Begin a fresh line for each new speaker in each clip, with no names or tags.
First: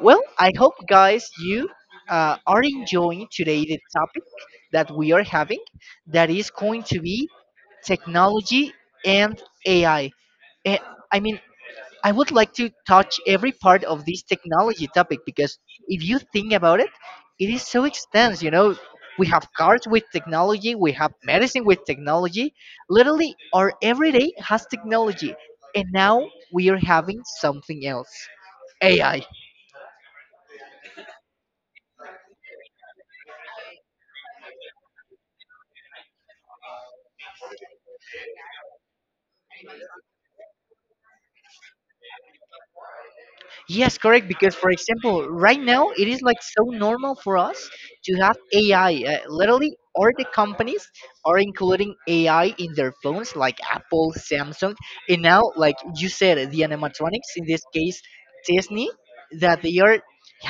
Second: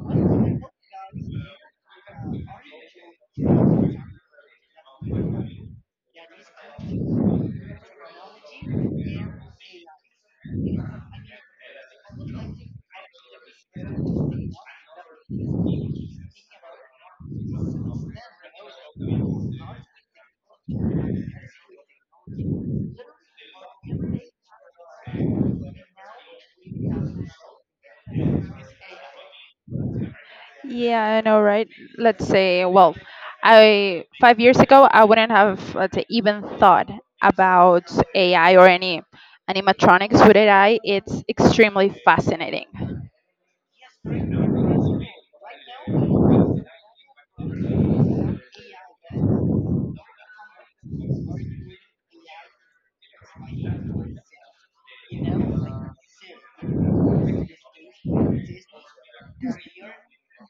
well, I hope guys you are enjoying today the topic that we are having, that is going to be technology and AI. Eh, I mean, I would like to touch every part of this technology topic because if you think about it, it is so extensive. You know, we have cars with technology, we have medicine with technology. Literally, our everyday has technology, and now we are having something else, AI.
Yeah, I know, right? Let's say, well, I 5 years ago I wouldn't have, let's say, even thought about AI or any animatronics with AI. It's extremely fascinating.
Yes, correct. Because, for example, right now it is like so normal for us to have AI. Literally, all the companies are including AI in their phones, like Apple, Samsung, and now, like you said, the animatronics, in this case, Disney, that they are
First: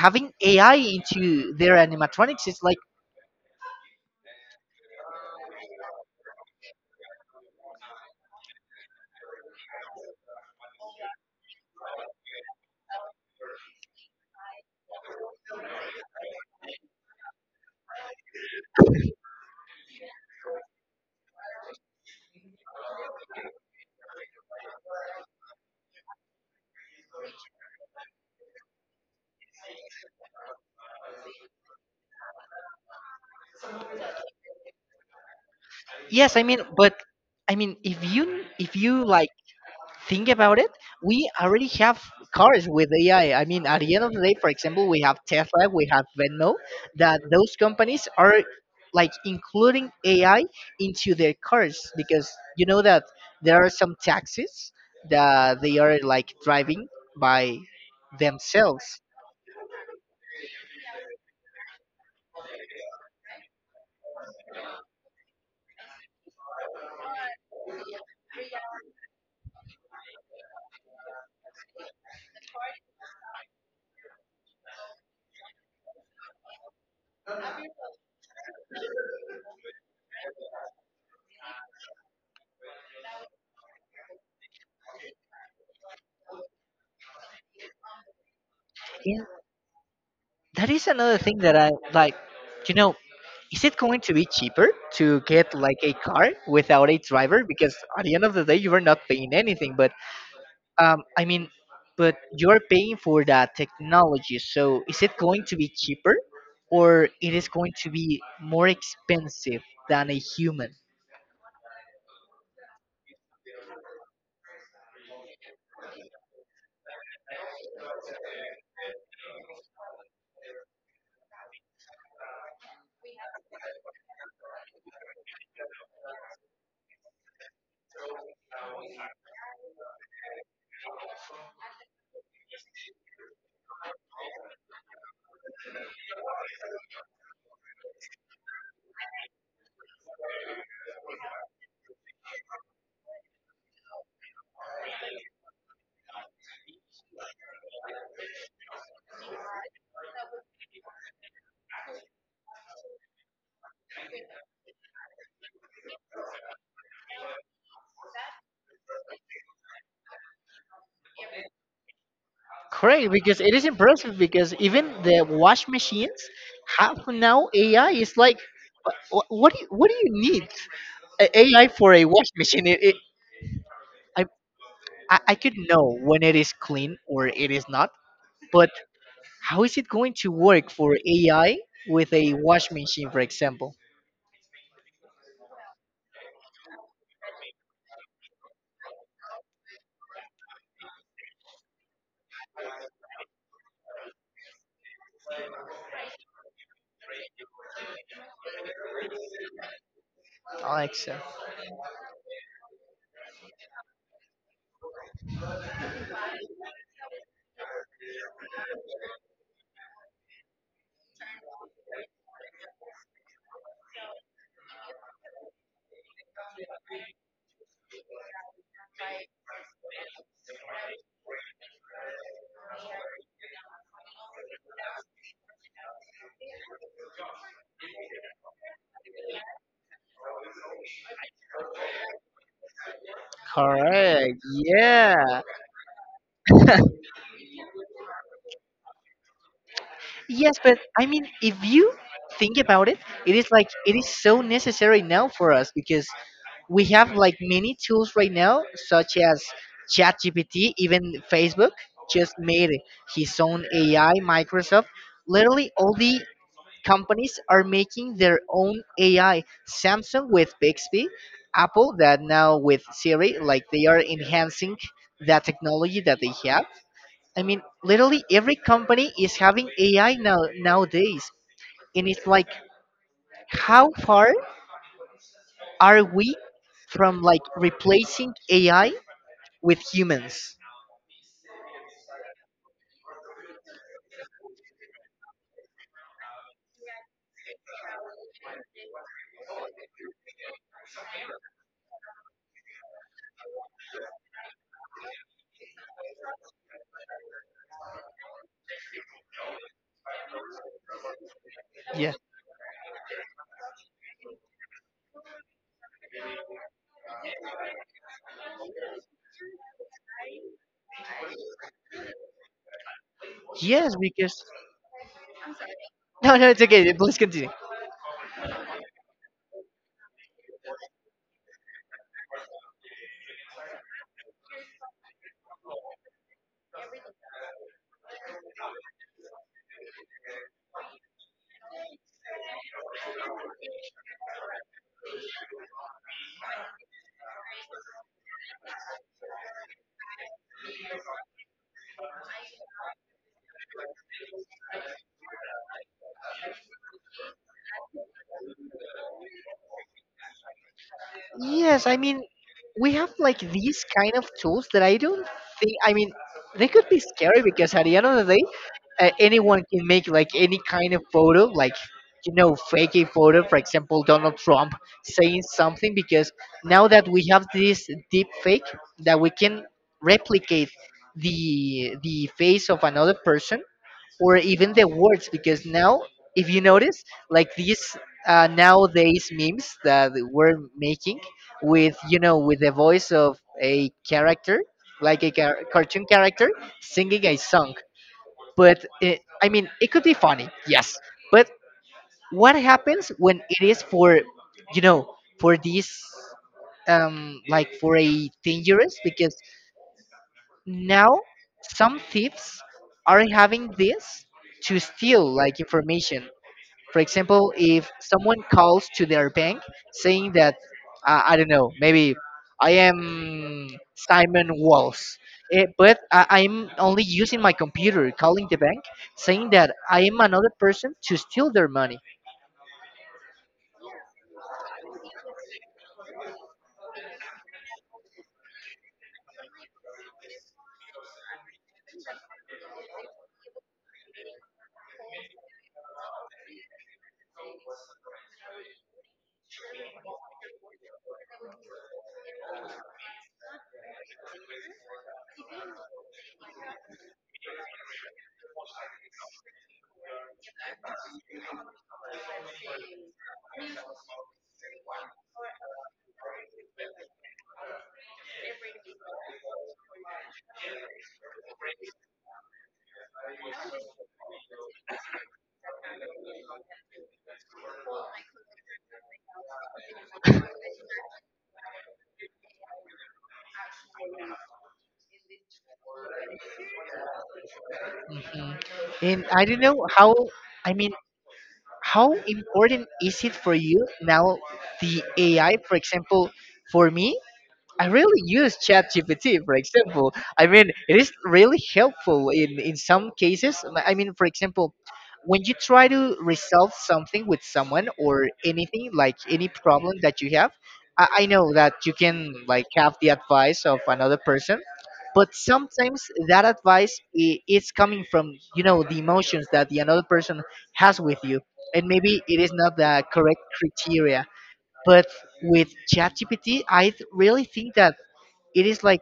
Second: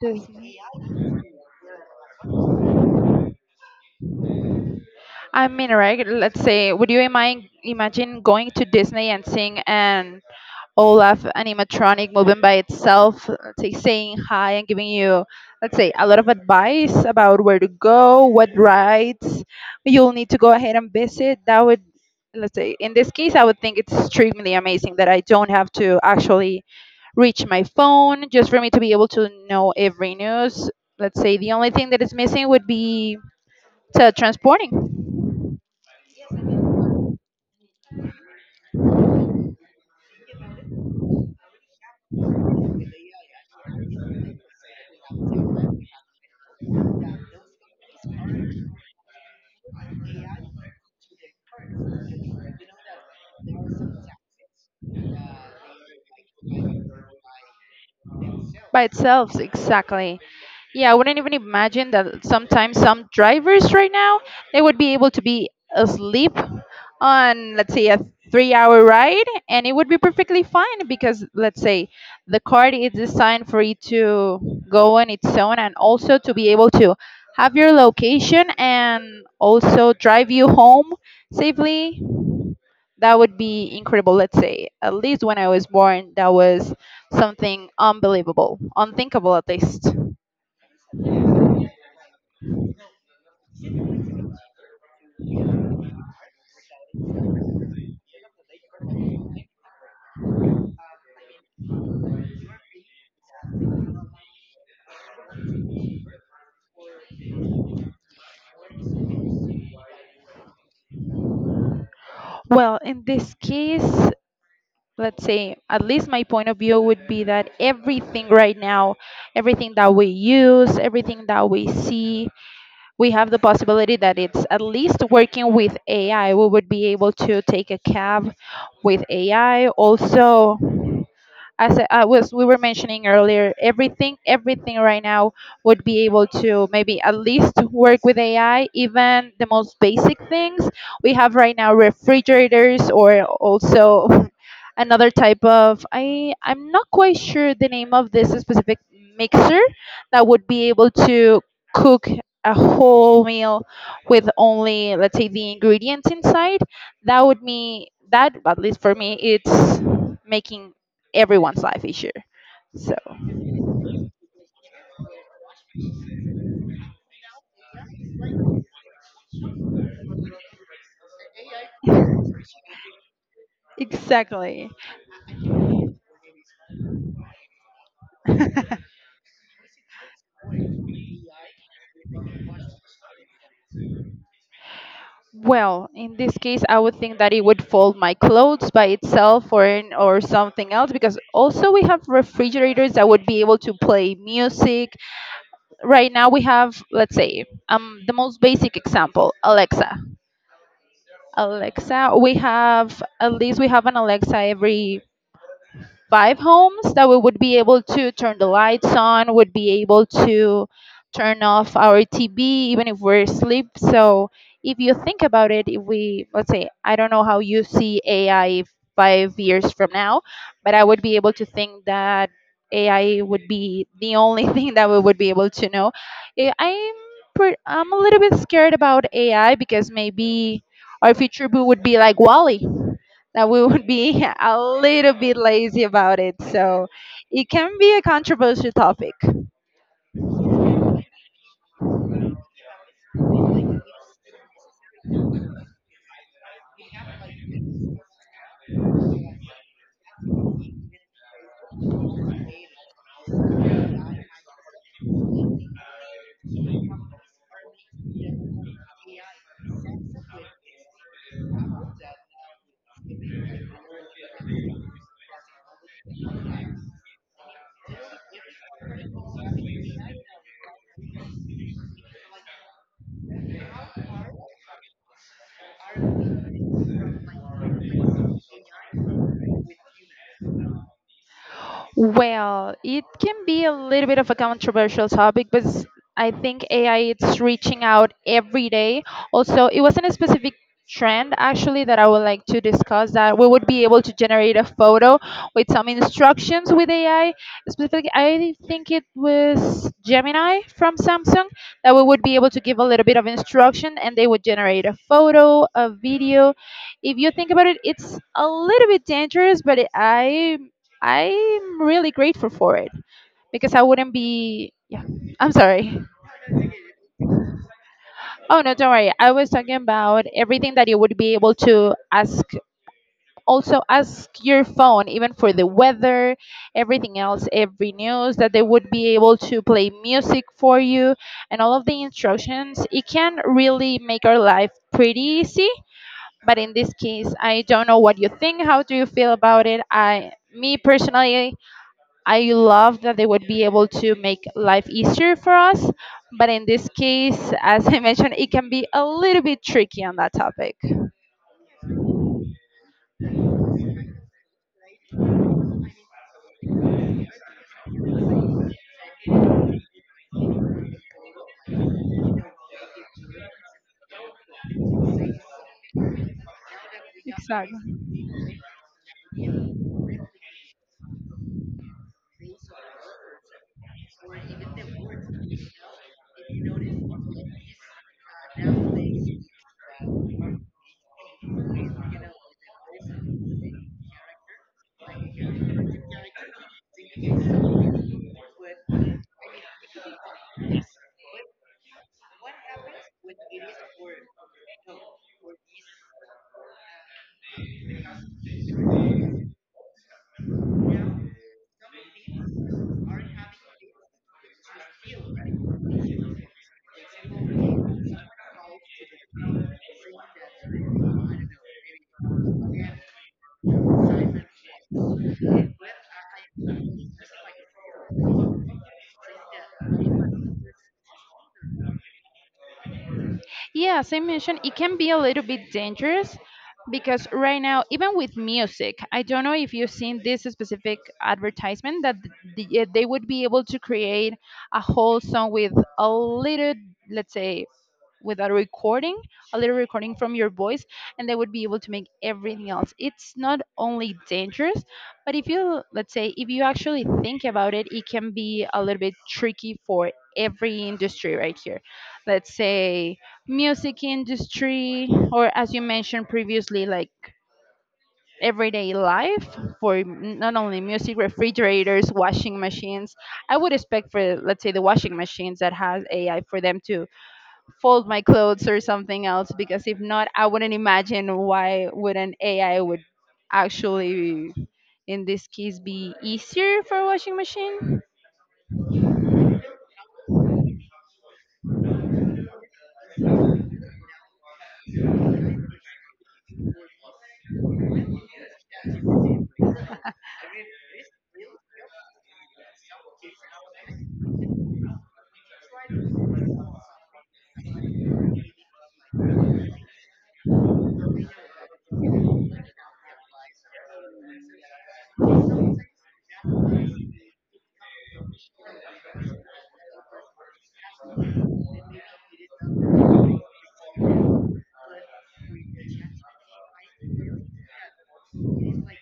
Do you-
AI into their animatronics. It's like,
I mean, right? Let's say, would you imagine going to Disney and seeing an Olaf animatronic moving by itself, let's say saying hi and giving you, let's say, a lot of advice about where to go, what rides you'll need to go ahead and visit. That would, let's say, in this case, I would think it's extremely amazing that I don't have to actually reach my phone just for me to be able to know every news. Let's say the only thing that is missing would be teletransporting
yes, I mean, but I mean, if you like think about it, we already have cars with AI. I mean, at the end of the day, for example, we have Tesla, we have Venmo, that those companies are like including AI into their cars because you know that there are some taxis that they are like driving by
by
themselves.
itself, exactly. Yeah, I wouldn't even imagine that sometimes some drivers right now they would be able to be asleep on, let's say, a 3 hour ride, and it would be perfectly fine because, let's say, the car is designed for you to go on its own and also to be able to have your location and also drive you home safely. That would be incredible, let's say. At least when I was born, that was something unbelievable,
And
unthinkable at least.
that is another thing that I like, you know, is it going to be cheaper to get like a car without a driver? Because at the end of the day, you are not paying anything, but I mean, but you're paying for that technology, so is it going to be cheaper or it is going to be more expensive than a human?
Well, in this case, let's say, at least my point of view would be that everything right now, everything that we use, everything that we see, we have the possibility that it's at least working with AI. We would be able to take a cab with AI. Also, as we were mentioning earlier, everything right now would be able to maybe at least work with AI, even the most basic things. We have right now refrigerators or also another type of, I'm not quite sure the name of this specific mixer that would be able to cook a whole meal with only, let's say, the ingredients inside, that would mean that at least for me it's making everyone's life issue. So,
Correct, because it is impressive because even the wash machines have now AI. It's like, what do you need a AI for a wash machine? I,
exactly.
I could know when it is clean or it is not, but how is it going to work for AI with a wash machine, for example?
Well, in this case, I would think that it would fold my clothes by itself, or in, or something else, because also we have refrigerators that would be able to play music. Right now we have, let's say, the most basic example, Alexa.
Alexa.
Alexa, we have at least we have an Alexa every five homes that we would be able to turn the lights on, would be able to turn off our TV even if we're asleep. So if you think about it, if we, let's say, I don't know how you see AI 5 years from now, but I would be able to think that AI would be the only thing that we would be able to know. Eh, I'm I'm a little bit scared about AI because maybe our future boo would be like Wally, that we would be
Correct.
a little
Yeah.
bit lazy about it. So it can be a controversial topic.
Yes, but I mean, if you think about it, it is like it is so necessary now for us because we have like many tools right now, such as ChatGPT, even Facebook just made his own AI. Microsoft, literally all the companies are making their own AI. Samsung with Bixby, Apple that now with Siri, like they are enhancing that technology that they have. I mean, literally every company is having AI now nowadays, and it's like, how far are we from like replacing AI with humans?
Well, it can be a little bit of a controversial topic, but I think AI it's reaching out every day. Also, it wasn't a specific trend actually that I would like to discuss, that we would be able to generate a photo with some instructions with AI. Specifically, I think it was Gemini from Samsung, that we
Yeah.
would be able to give a little bit of instruction and they would generate a photo, a video. If you think about it, it's a little bit dangerous, but it, I I'm really grateful for it because I
Yes,
wouldn't
because
be. Yeah, I'm sorry.
no, no, it's okay. Please continue.
Oh no, don't worry. I was talking about everything that you would be able to ask. Also, ask your phone, even for the weather, everything else, every news that they would be able to play music for you and all of the instructions. It can really make our life pretty easy. But in this case, I don't know what you think. How do you feel about it? Me personally, I love that they would be able to make life easier for us. But in this case, as I mentioned, it can be a little bit tricky on that topic.
Yes, I mean, we have like these kind of tools that I don't think. I mean, they could be scary because at the end of the day, anyone can make like any kind of photo, like you know, fake a photo. For example, Donald Trump saying something because now that we have this
Exactly.
deep fake that we can replicate the face of another person or even the words because now if you notice like these nowadays memes that we're making with you know with the voice of a character like a cartoon character singing a song, but I mean it could be funny, yes, but what happens when it is for you know for this like for a dangerous because now some thieves are having this to steal like information, for example, if someone calls to their bank saying that, I don't know, maybe I am Simon Walls, but I'm only using my computer, calling the bank, saying that I am another person to steal their money.
Yeah, as I mentioned, it can be a little bit dangerous because right now, even with music, I don't know if you've seen this specific advertisement that they would be able to create a whole song with a little, let's say, with a recording, a little recording from your voice, and they would be able to make everything else. It's not only dangerous, but if you, let's say, if you actually think about it, it can be a little bit tricky for every industry right here. Let's say music industry, or as you mentioned previously, like everyday life for not only music, refrigerators, washing machines. I would expect for, let's say, the washing machines that has AI for them to fold my clothes or something else, because if not, I wouldn't imagine why would an AI would actually in this case be easier for a washing machine.
Mhm. And I don't know how, I mean, how important is it for you now, the AI, for example, for me? I really use ChatGPT, for example. I mean, it is really helpful in some cases. I mean, for example, when you try to resolve something with someone or anything like any problem that you have, I know that you can like have the advice of another person, but sometimes that advice is coming from you know the emotions that the another person has with you, and maybe it is not the correct criteria. But with ChatGPT, I really think that it is like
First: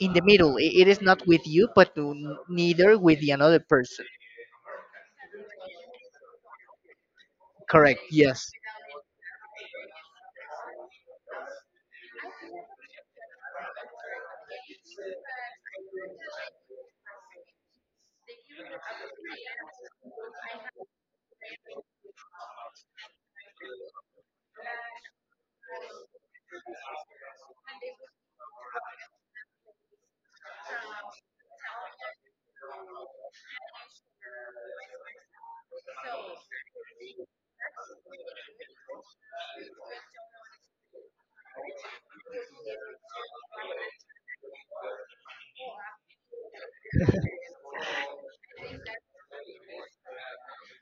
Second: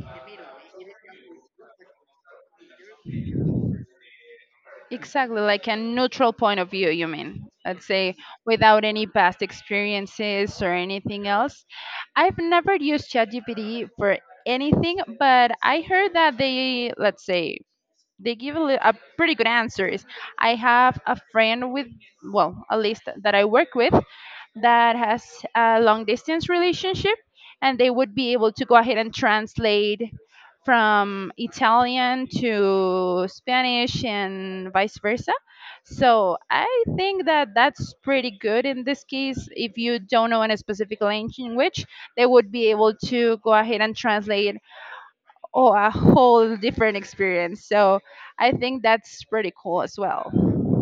in the middle, it is not with you but neither with the another person.
Exactly, like a neutral point of view, you mean, I'd
Correct,
say,
yes.
without any past experiences or anything else. I've never used ChatGPT for anything, but I heard that they, let's say, they give a pretty good answers. I have a friend with, well, a list that I work with that has a long distance relationship, and they would be able to go ahead and translate from Italian to Spanish and vice versa. So I think that that's pretty good in this case. If you don't know a specific language, they would be able to go ahead and translate, oh, a whole different experience. So I think that's pretty cool as well.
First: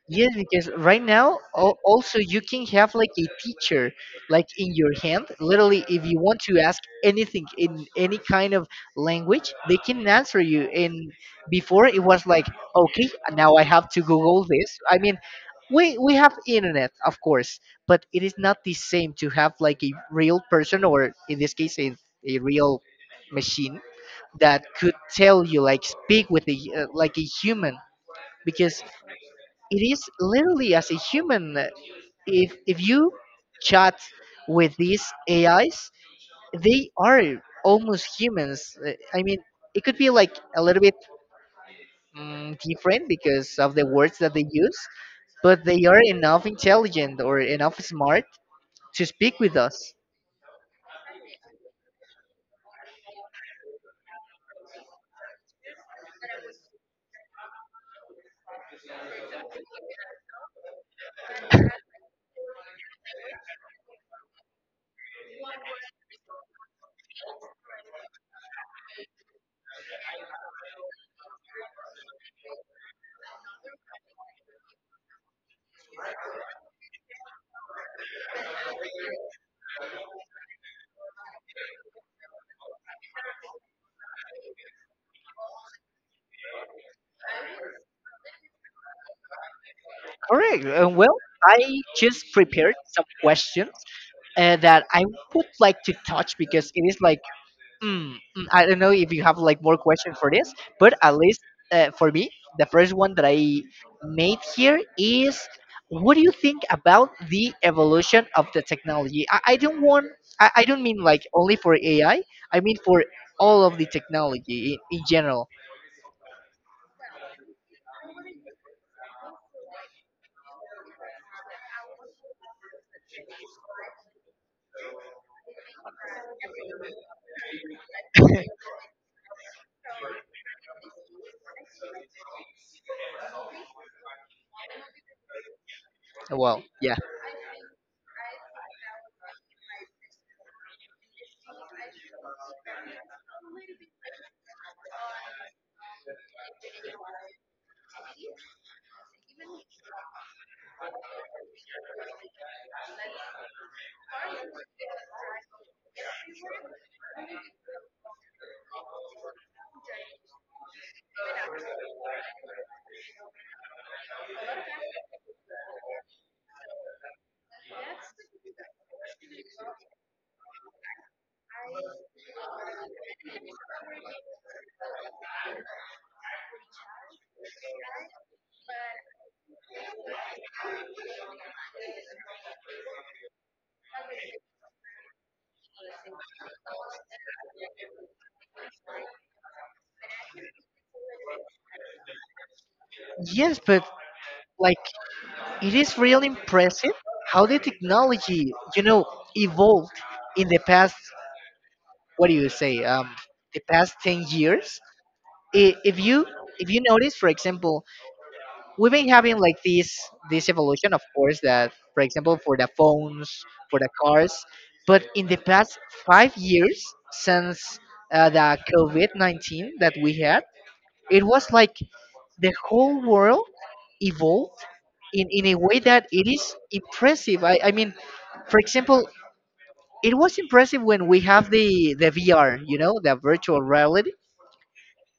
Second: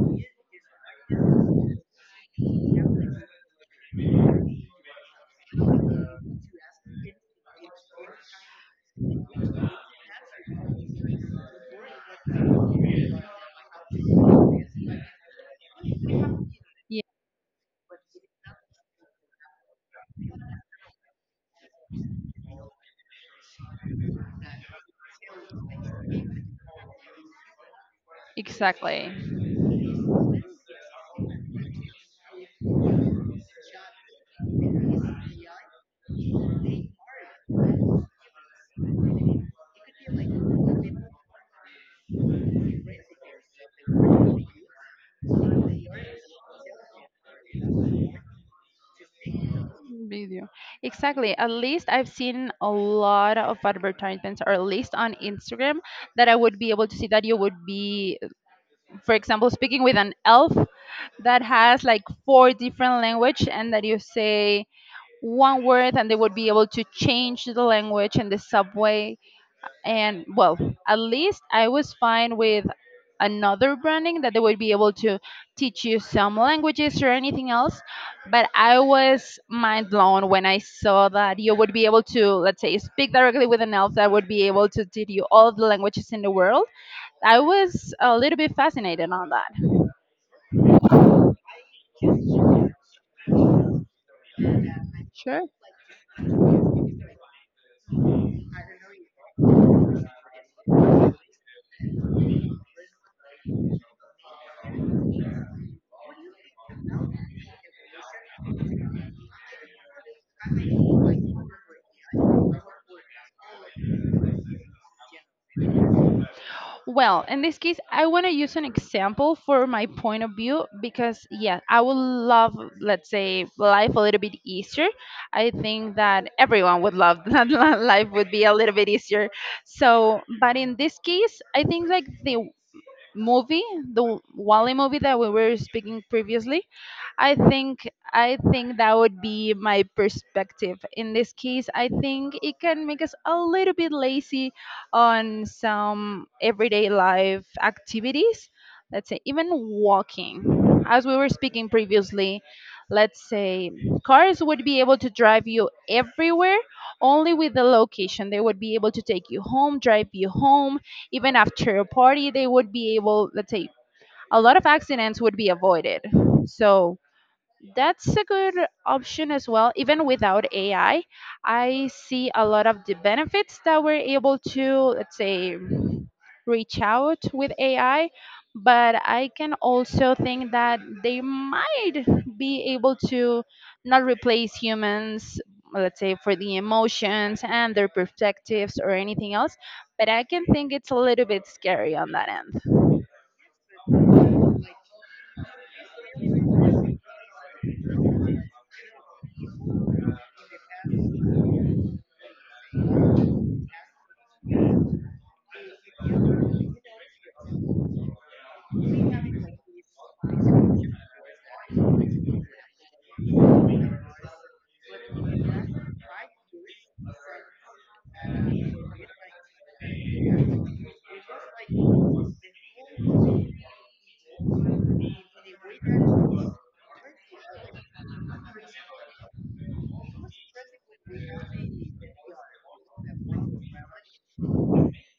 Yes, because right now also you can have like a teacher like in your hand. Literally, if you want to ask anything in any kind of language, they can answer you. And before it was like, okay, now I have to Google this. I mean, we have internet,
Yeah.
of course, but it is not the same to have like a real person or in this case a real machine that could tell you like speak with a like a human because
Exactly.
it is literally as a human, if you chat with these AIs they are almost humans. I mean it could be like a little bit different because of the words that they use, but they are enough intelligent or enough smart to speak with us.
Video. Exactly. At least I've seen a lot of advertisements, or at least on Instagram, that I would be able to see that you would be, for example, speaking with an elf that has like four different language, and that you say one word, and they would be able to change the language in the subway. And, well, at least I was fine with another branding that they would be able to teach you some languages or anything else, but I was mind blown when I saw that you would be able to, let's say, speak directly with an elf that would be able to teach you all of the languages in the world. I was a little bit fascinated on that.
Correct. Well, I just prepared some questions that I would
Sure.
like to touch because it is like I don't know if you have like more questions for this, but at least for me, the first one that I made here is, what do you think about the evolution of the technology? I don't want, I don't mean like only for AI, I mean for all of the technology in general.
Well, in this case, I want to use an example for my point of view because, yeah, I would love, let's say, life a little bit easier. I think that everyone would love that life would be a little bit easier. So, but in this case, I think like the movie, the Wally movie that we were speaking
Well,
previously,
yeah.
I think that would be my perspective. In this case, I think it can make us a little bit lazy on some everyday life activities. Let's say even walking. As we were speaking previously, let's say cars would be able to drive you everywhere only with the location. They would be able to take you home, drive you home, even after a party. They would be able, let's say, a lot of accidents would be avoided. So that's a good option as well. Even without AI, I see a lot of the benefits that we're able to, let's say, reach out with AI. But I can also think that they might be able to not replace humans, let's say, for the emotions and their perspectives or anything else. But I can think it's a little bit scary on that end.
Yes, but like it is really impressive how the technology, you know, evolved in the past, what do you say, the past 10 years, if you notice, for example, we've been having like this evolution, of course, that for example for the phones, for the cars, but in the past 5 years since the COVID-19 that we had, it was like the whole world evolved in a way that it is impressive. I mean, for example, it was impressive when we have the VR, you know, the virtual reality,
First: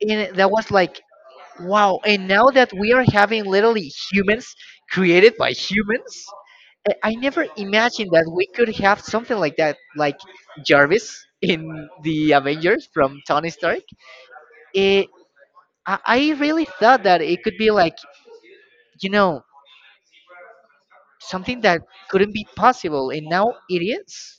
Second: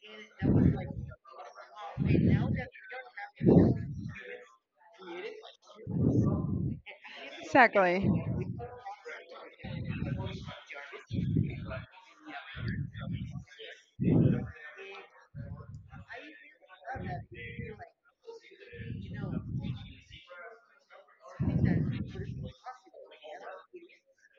and that was like wow. And now that we are having literally humans created by humans, I never
Exactly.
imagined that we could have something like that, like Jarvis in the Avengers from Tony Stark. It, I really thought that it could be like, you know, something that couldn't be possible, and now it is.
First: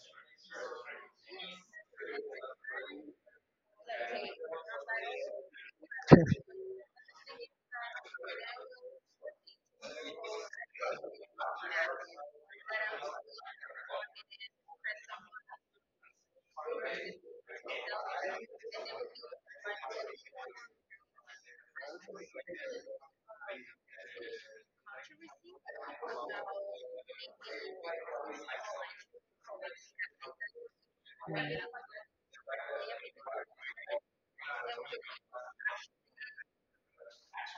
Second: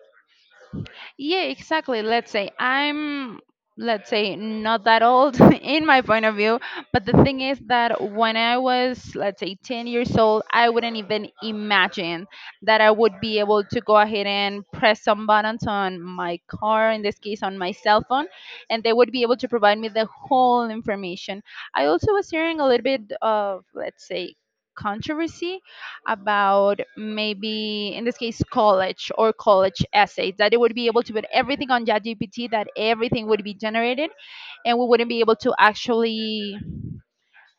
Yeah, exactly. Let's say I'm, let's say, not that old in my point of view, but the thing is that when I was, let's say, 10 years old, I wouldn't even imagine that I would be able to go ahead and press some buttons on my car, in this case, on my cell phone, and they would be able to provide me the whole information. I also was hearing a little bit of, let's say, controversy about maybe in this case college or college essays that it would be able to put everything on ChatGPT, that everything would be generated and we wouldn't be able to actually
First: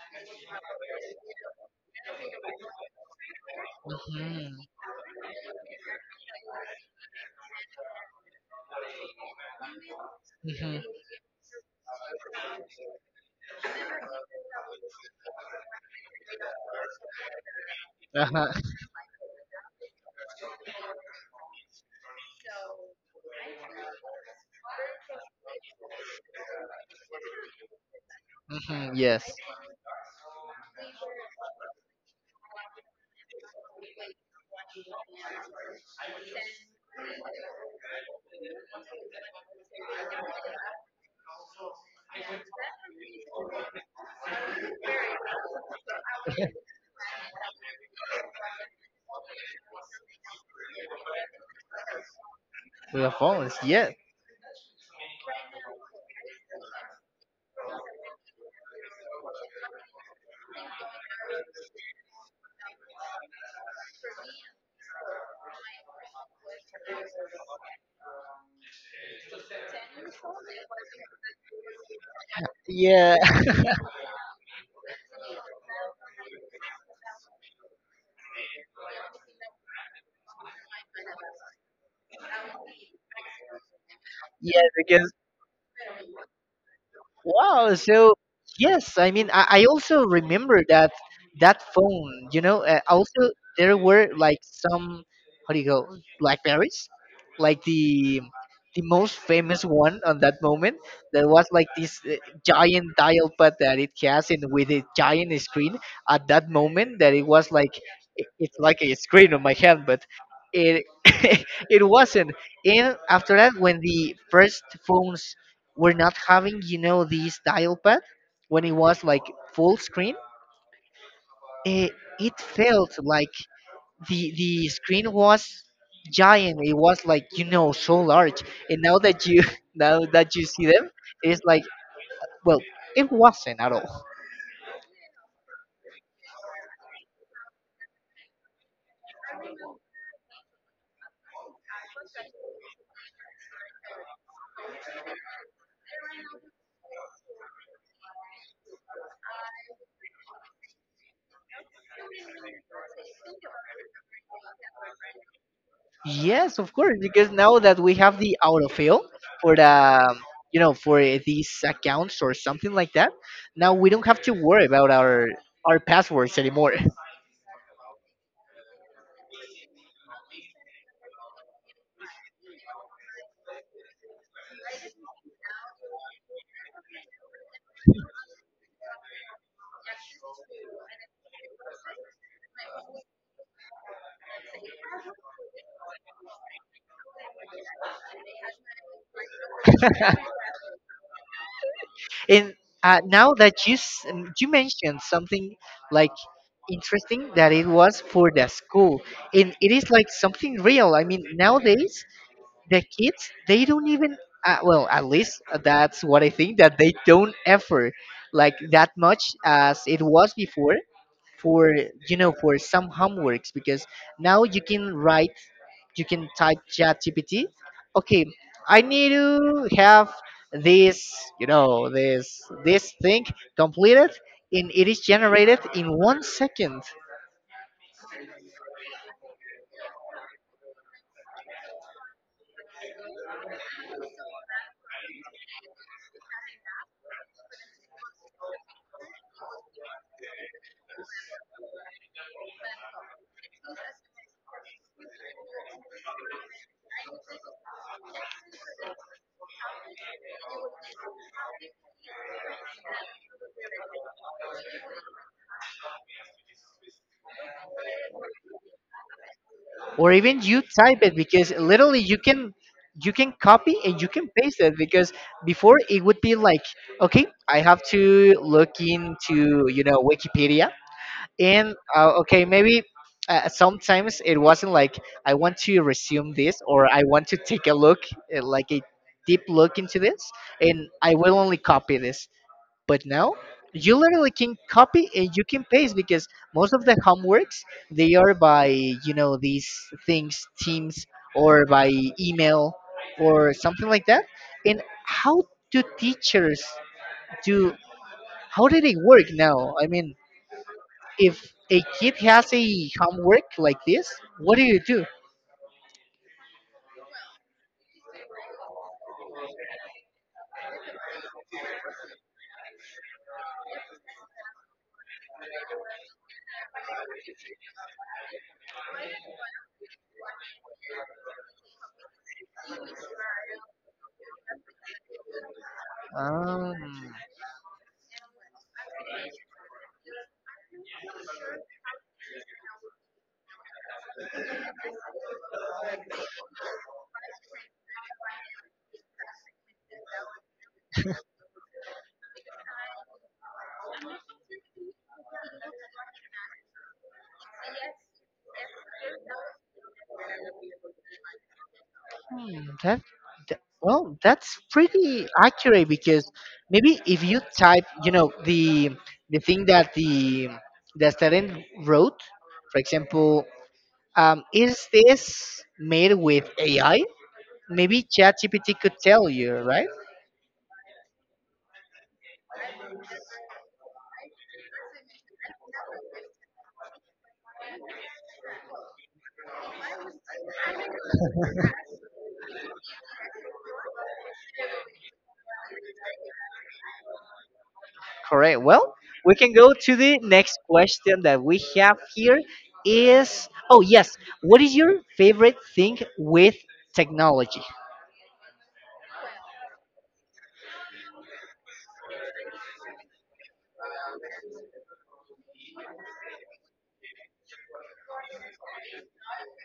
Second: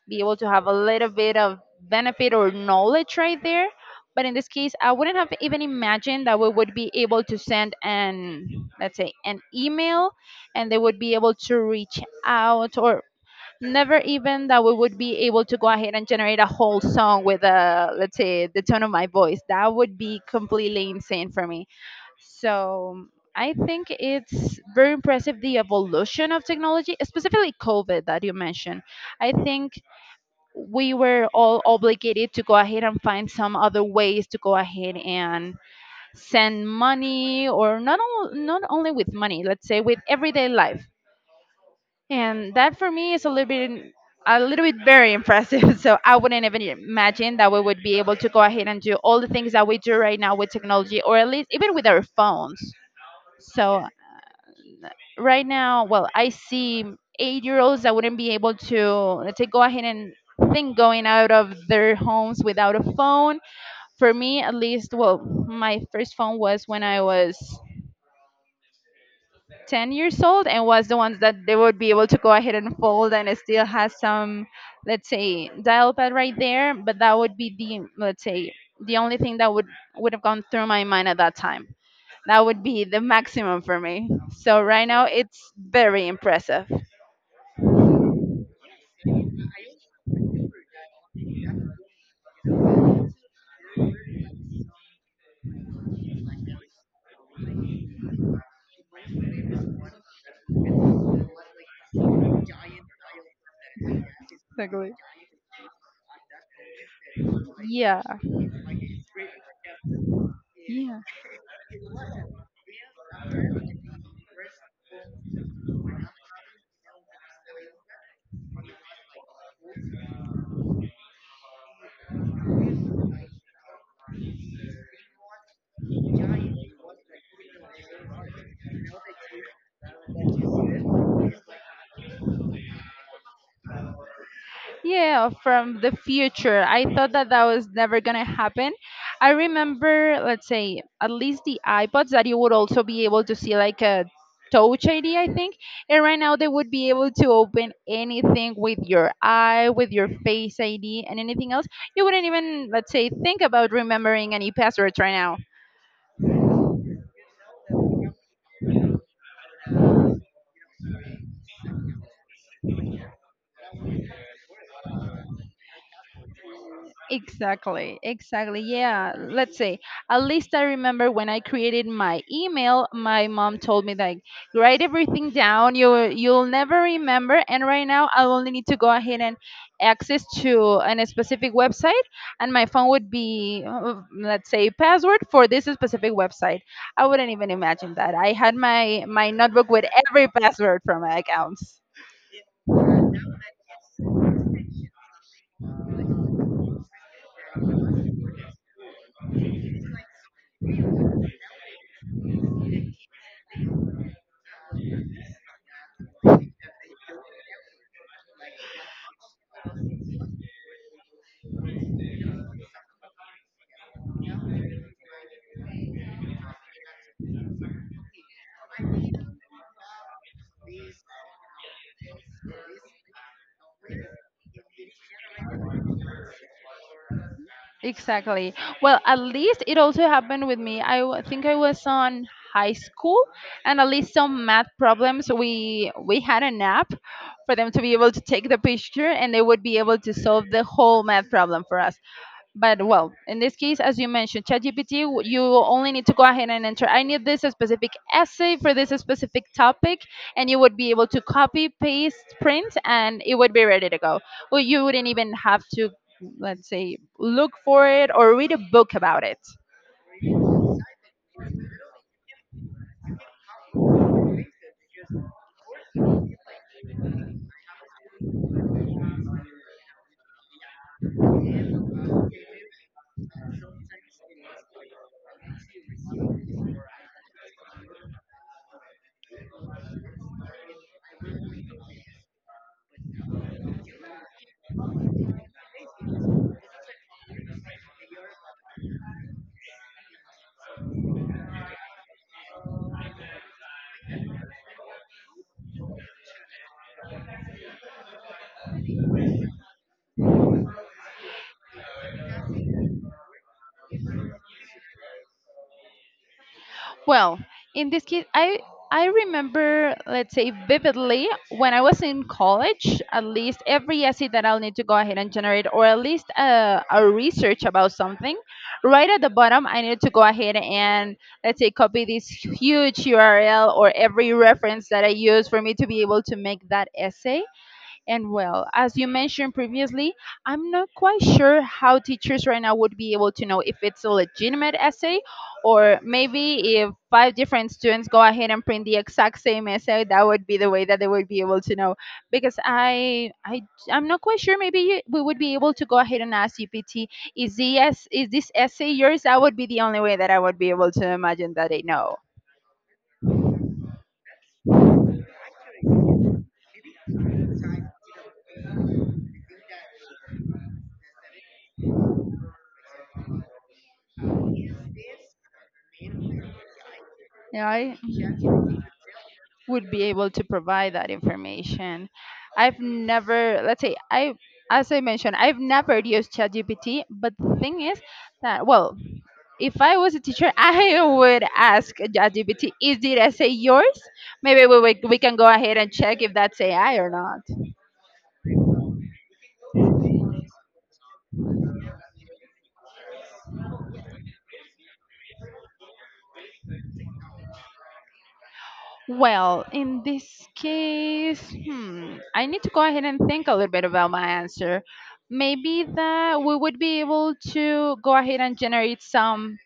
be able to have a little bit of benefit or knowledge right there. But in this
Mhm.
case I wouldn't have even imagined that we would be able to send an, let's say, an email, and they
Mhm.
would be able to reach out, or never even that we would be able to go ahead and generate a whole song with let's say
Uh-huh.
the tone of my voice. That would be completely insane for me. So I think it's very impressive, the evolution of technology, specifically COVID that you mentioned.
Mhm. Yes,
I think we were all obligated to go ahead and find some other ways to go ahead and send money, or not all, not only with money, let's say with everyday life. And that for me is a little bit very impressive. So I wouldn't even imagine that we would be able to go ahead and do all the things that we do right now with technology, or at least even with our phones.
the phones,
So
yes.
right now, well, I see 8 year olds that wouldn't be able to, let's say, go ahead and think going out of their homes without a phone. For me at least, well, my first phone was when I was 10 years old, and was the ones that they would be able to go ahead and fold,
Yeah.
and it still has some, let's say, dial pad right there. But that would be the, let's say, the only thing that would have gone through my mind at that time. That would be the maximum for me. So
Yeah.
right now it's very impressive.
Wow. So yes, I mean, I also remember that that phone. You know, also there were like some how do you go Blackberries, like the most famous one on that moment. There was like this giant dial pad that it has, and with a
Exactly.
giant screen at that moment, that it was like
Yeah.
it's like a screen on my hand, but it
Yeah.
it wasn't. And after that, when the first phones we're not having you know this dial pad, when it was like full screen, it, it felt like the screen was giant, it was like you know so large, and now that you now that you see them, it's like, well, it wasn't at all.
Yeah, from the future. I thought that that was never going to happen. I remember, let's say, at least the iPods that you would also be able to see like a touch ID, I think. And right now they would be able to open anything with your eye, with your face ID, and anything else. You wouldn't even, let's say, think about remembering any passwords right now.
Yes, of course, because now that we have the autofill for the you know for these accounts or something like that, now we don't have to worry about our passwords anymore.
Exactly, exactly. Yeah, let's say at least I remember when I created my email, my mom told me like, write everything down. You'll never remember. And right now I only need to go ahead and access to an specific website, and my phone would be, let's say, password for this specific website. I wouldn't even imagine that. I had my notebook with every password for my accounts.
And now that you mentioned something like interesting that it was for the school, and it is like something real. I mean, nowadays the kids, they don't even well, at least that's what I think, that they don't effort like that much as it was before for you know for some homeworks, because now you can write, you can type ChatGPT, okay, I need to have this, you know, this thing completed, and it is generated in 1 second.
Exactly. Well, at least it also happened with me. Think I was on high school, and at least some math problems we had an app for them to be able to take the picture, and they would be able to solve the whole math problem for us. But well, in this case, as you mentioned, ChatGPT, you only need to go ahead and enter, I need this specific essay for this specific topic, and you would be able to copy, paste, print, and it would be ready to go. Well, you wouldn't even have to, let's say, look for it or read a book about it.
Or even you type it because literally you can copy, and you can paste it because before it would be like, okay, I have to look into you know wikipedia, and okay, maybe sometimes it wasn't like, I want to resume this, or I want to take a look, like a deep look into this, and I will only copy this. But now you literally can copy, and you can paste because most of the homeworks they are by you know these things Teams, or by email, or something like that. And how do teachers do? How did it work now? I mean, if a kid has a homework like this, what do you do?
Well, in this case, I remember, let's say, vividly when I was in college. At least every essay that I'll need to go ahead and generate, or at least a research about something, right at the bottom, I needed to go ahead and, let's say, copy this huge URL or every reference that I use for me to be able to make
Um,
that essay. And well, as you mentioned previously, I'm not quite sure how teachers right now would be able to know if it's a legitimate essay, or maybe if five different students go ahead and print the exact same essay, that would be the way that they would be able to know. Because I I'm not quite sure. Maybe we would be able to go ahead and ask GPT, is the is this essay yours? That would be the only way that I would be able to imagine that they know.
Hmm, that's pretty accurate because maybe if you type, you know, the thing that the student wrote, for example, is this made with AI?
Yeah. I
Maybe ChatGPT could tell you,
would
right?
be able to provide that information. I've never, let's say, I, as I mentioned, I've never used ChatGPT, but the thing is that, well, if I was a teacher, I would ask ChatGPT, is the essay yours? Maybe we can go ahead and check if that's AI or not.
Correct. Well, we can go to the next question that we have here. Is oh yes, what is your favorite thing with technology?
Well, in this case, hmm, I need to go ahead and think a little bit about my answer. Maybe that we would be able to go ahead and generate some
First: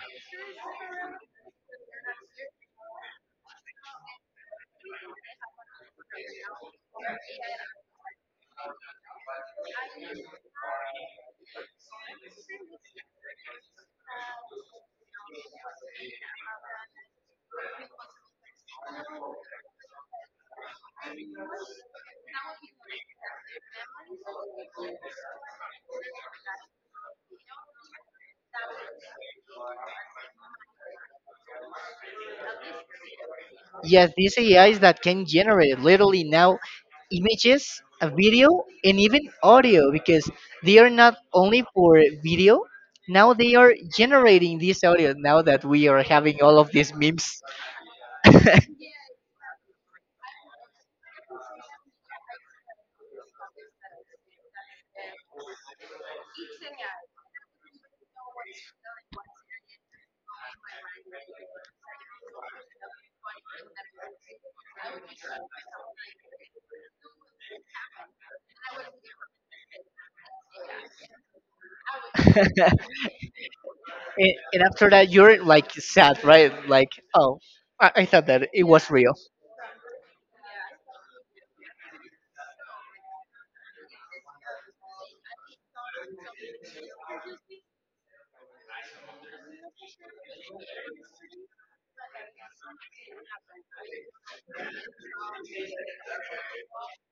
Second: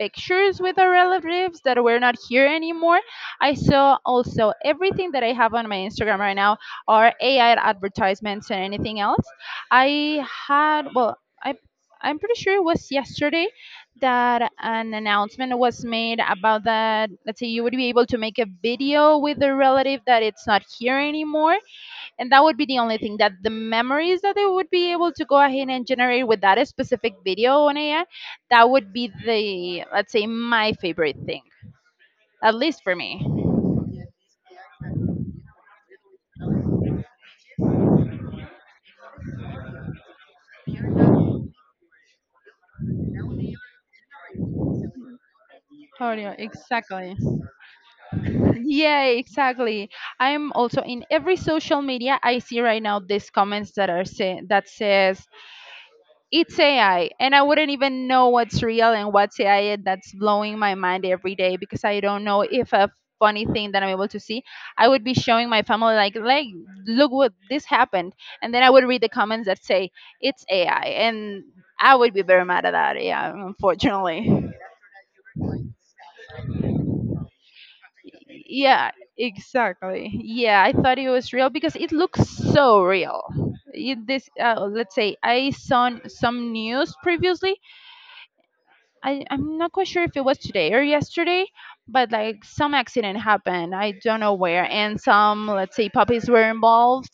pictures with our relatives that were not here anymore. I saw also everything that I have on my Instagram right now are AI advertisements and anything else. I had, well, I, I'm pretty sure it was yesterday that an announcement was made about that, let's say, you would be able to make a video with the relative that it's not here anymore, and that would be the only thing, that the memories that they would be able to go ahead and generate with that specific video on AI, that would be the, let's say, my favorite thing, at least for me.
Yes, these AIs that can generate literally now images, a video, and even audio because they are not only for video. Now they are generating this audio now that we are
Totally,
having all of these
exactly.
memes. and,
Yeah, exactly. I'm also in every social media I see right now these comments that are say that says it's AI, and I wouldn't even know what's real and what's AI. And that's blowing my mind every day, because I don't know if a funny thing that I'm able to see, I would be showing my family like, look what this happened, and then I would read the comments that say it's AI, and I would be very mad at that. Yeah, unfortunately.
and after that, you're like sad, right? Like, oh, I thought that it
Yeah,
was real.
exactly. Yeah, I thought it was real because it looks so real. It, this, let's say, I saw some news previously. I'm not quite sure if it was today or yesterday, but like some accident happened. I don't know where, and some, let's say, puppies were involved.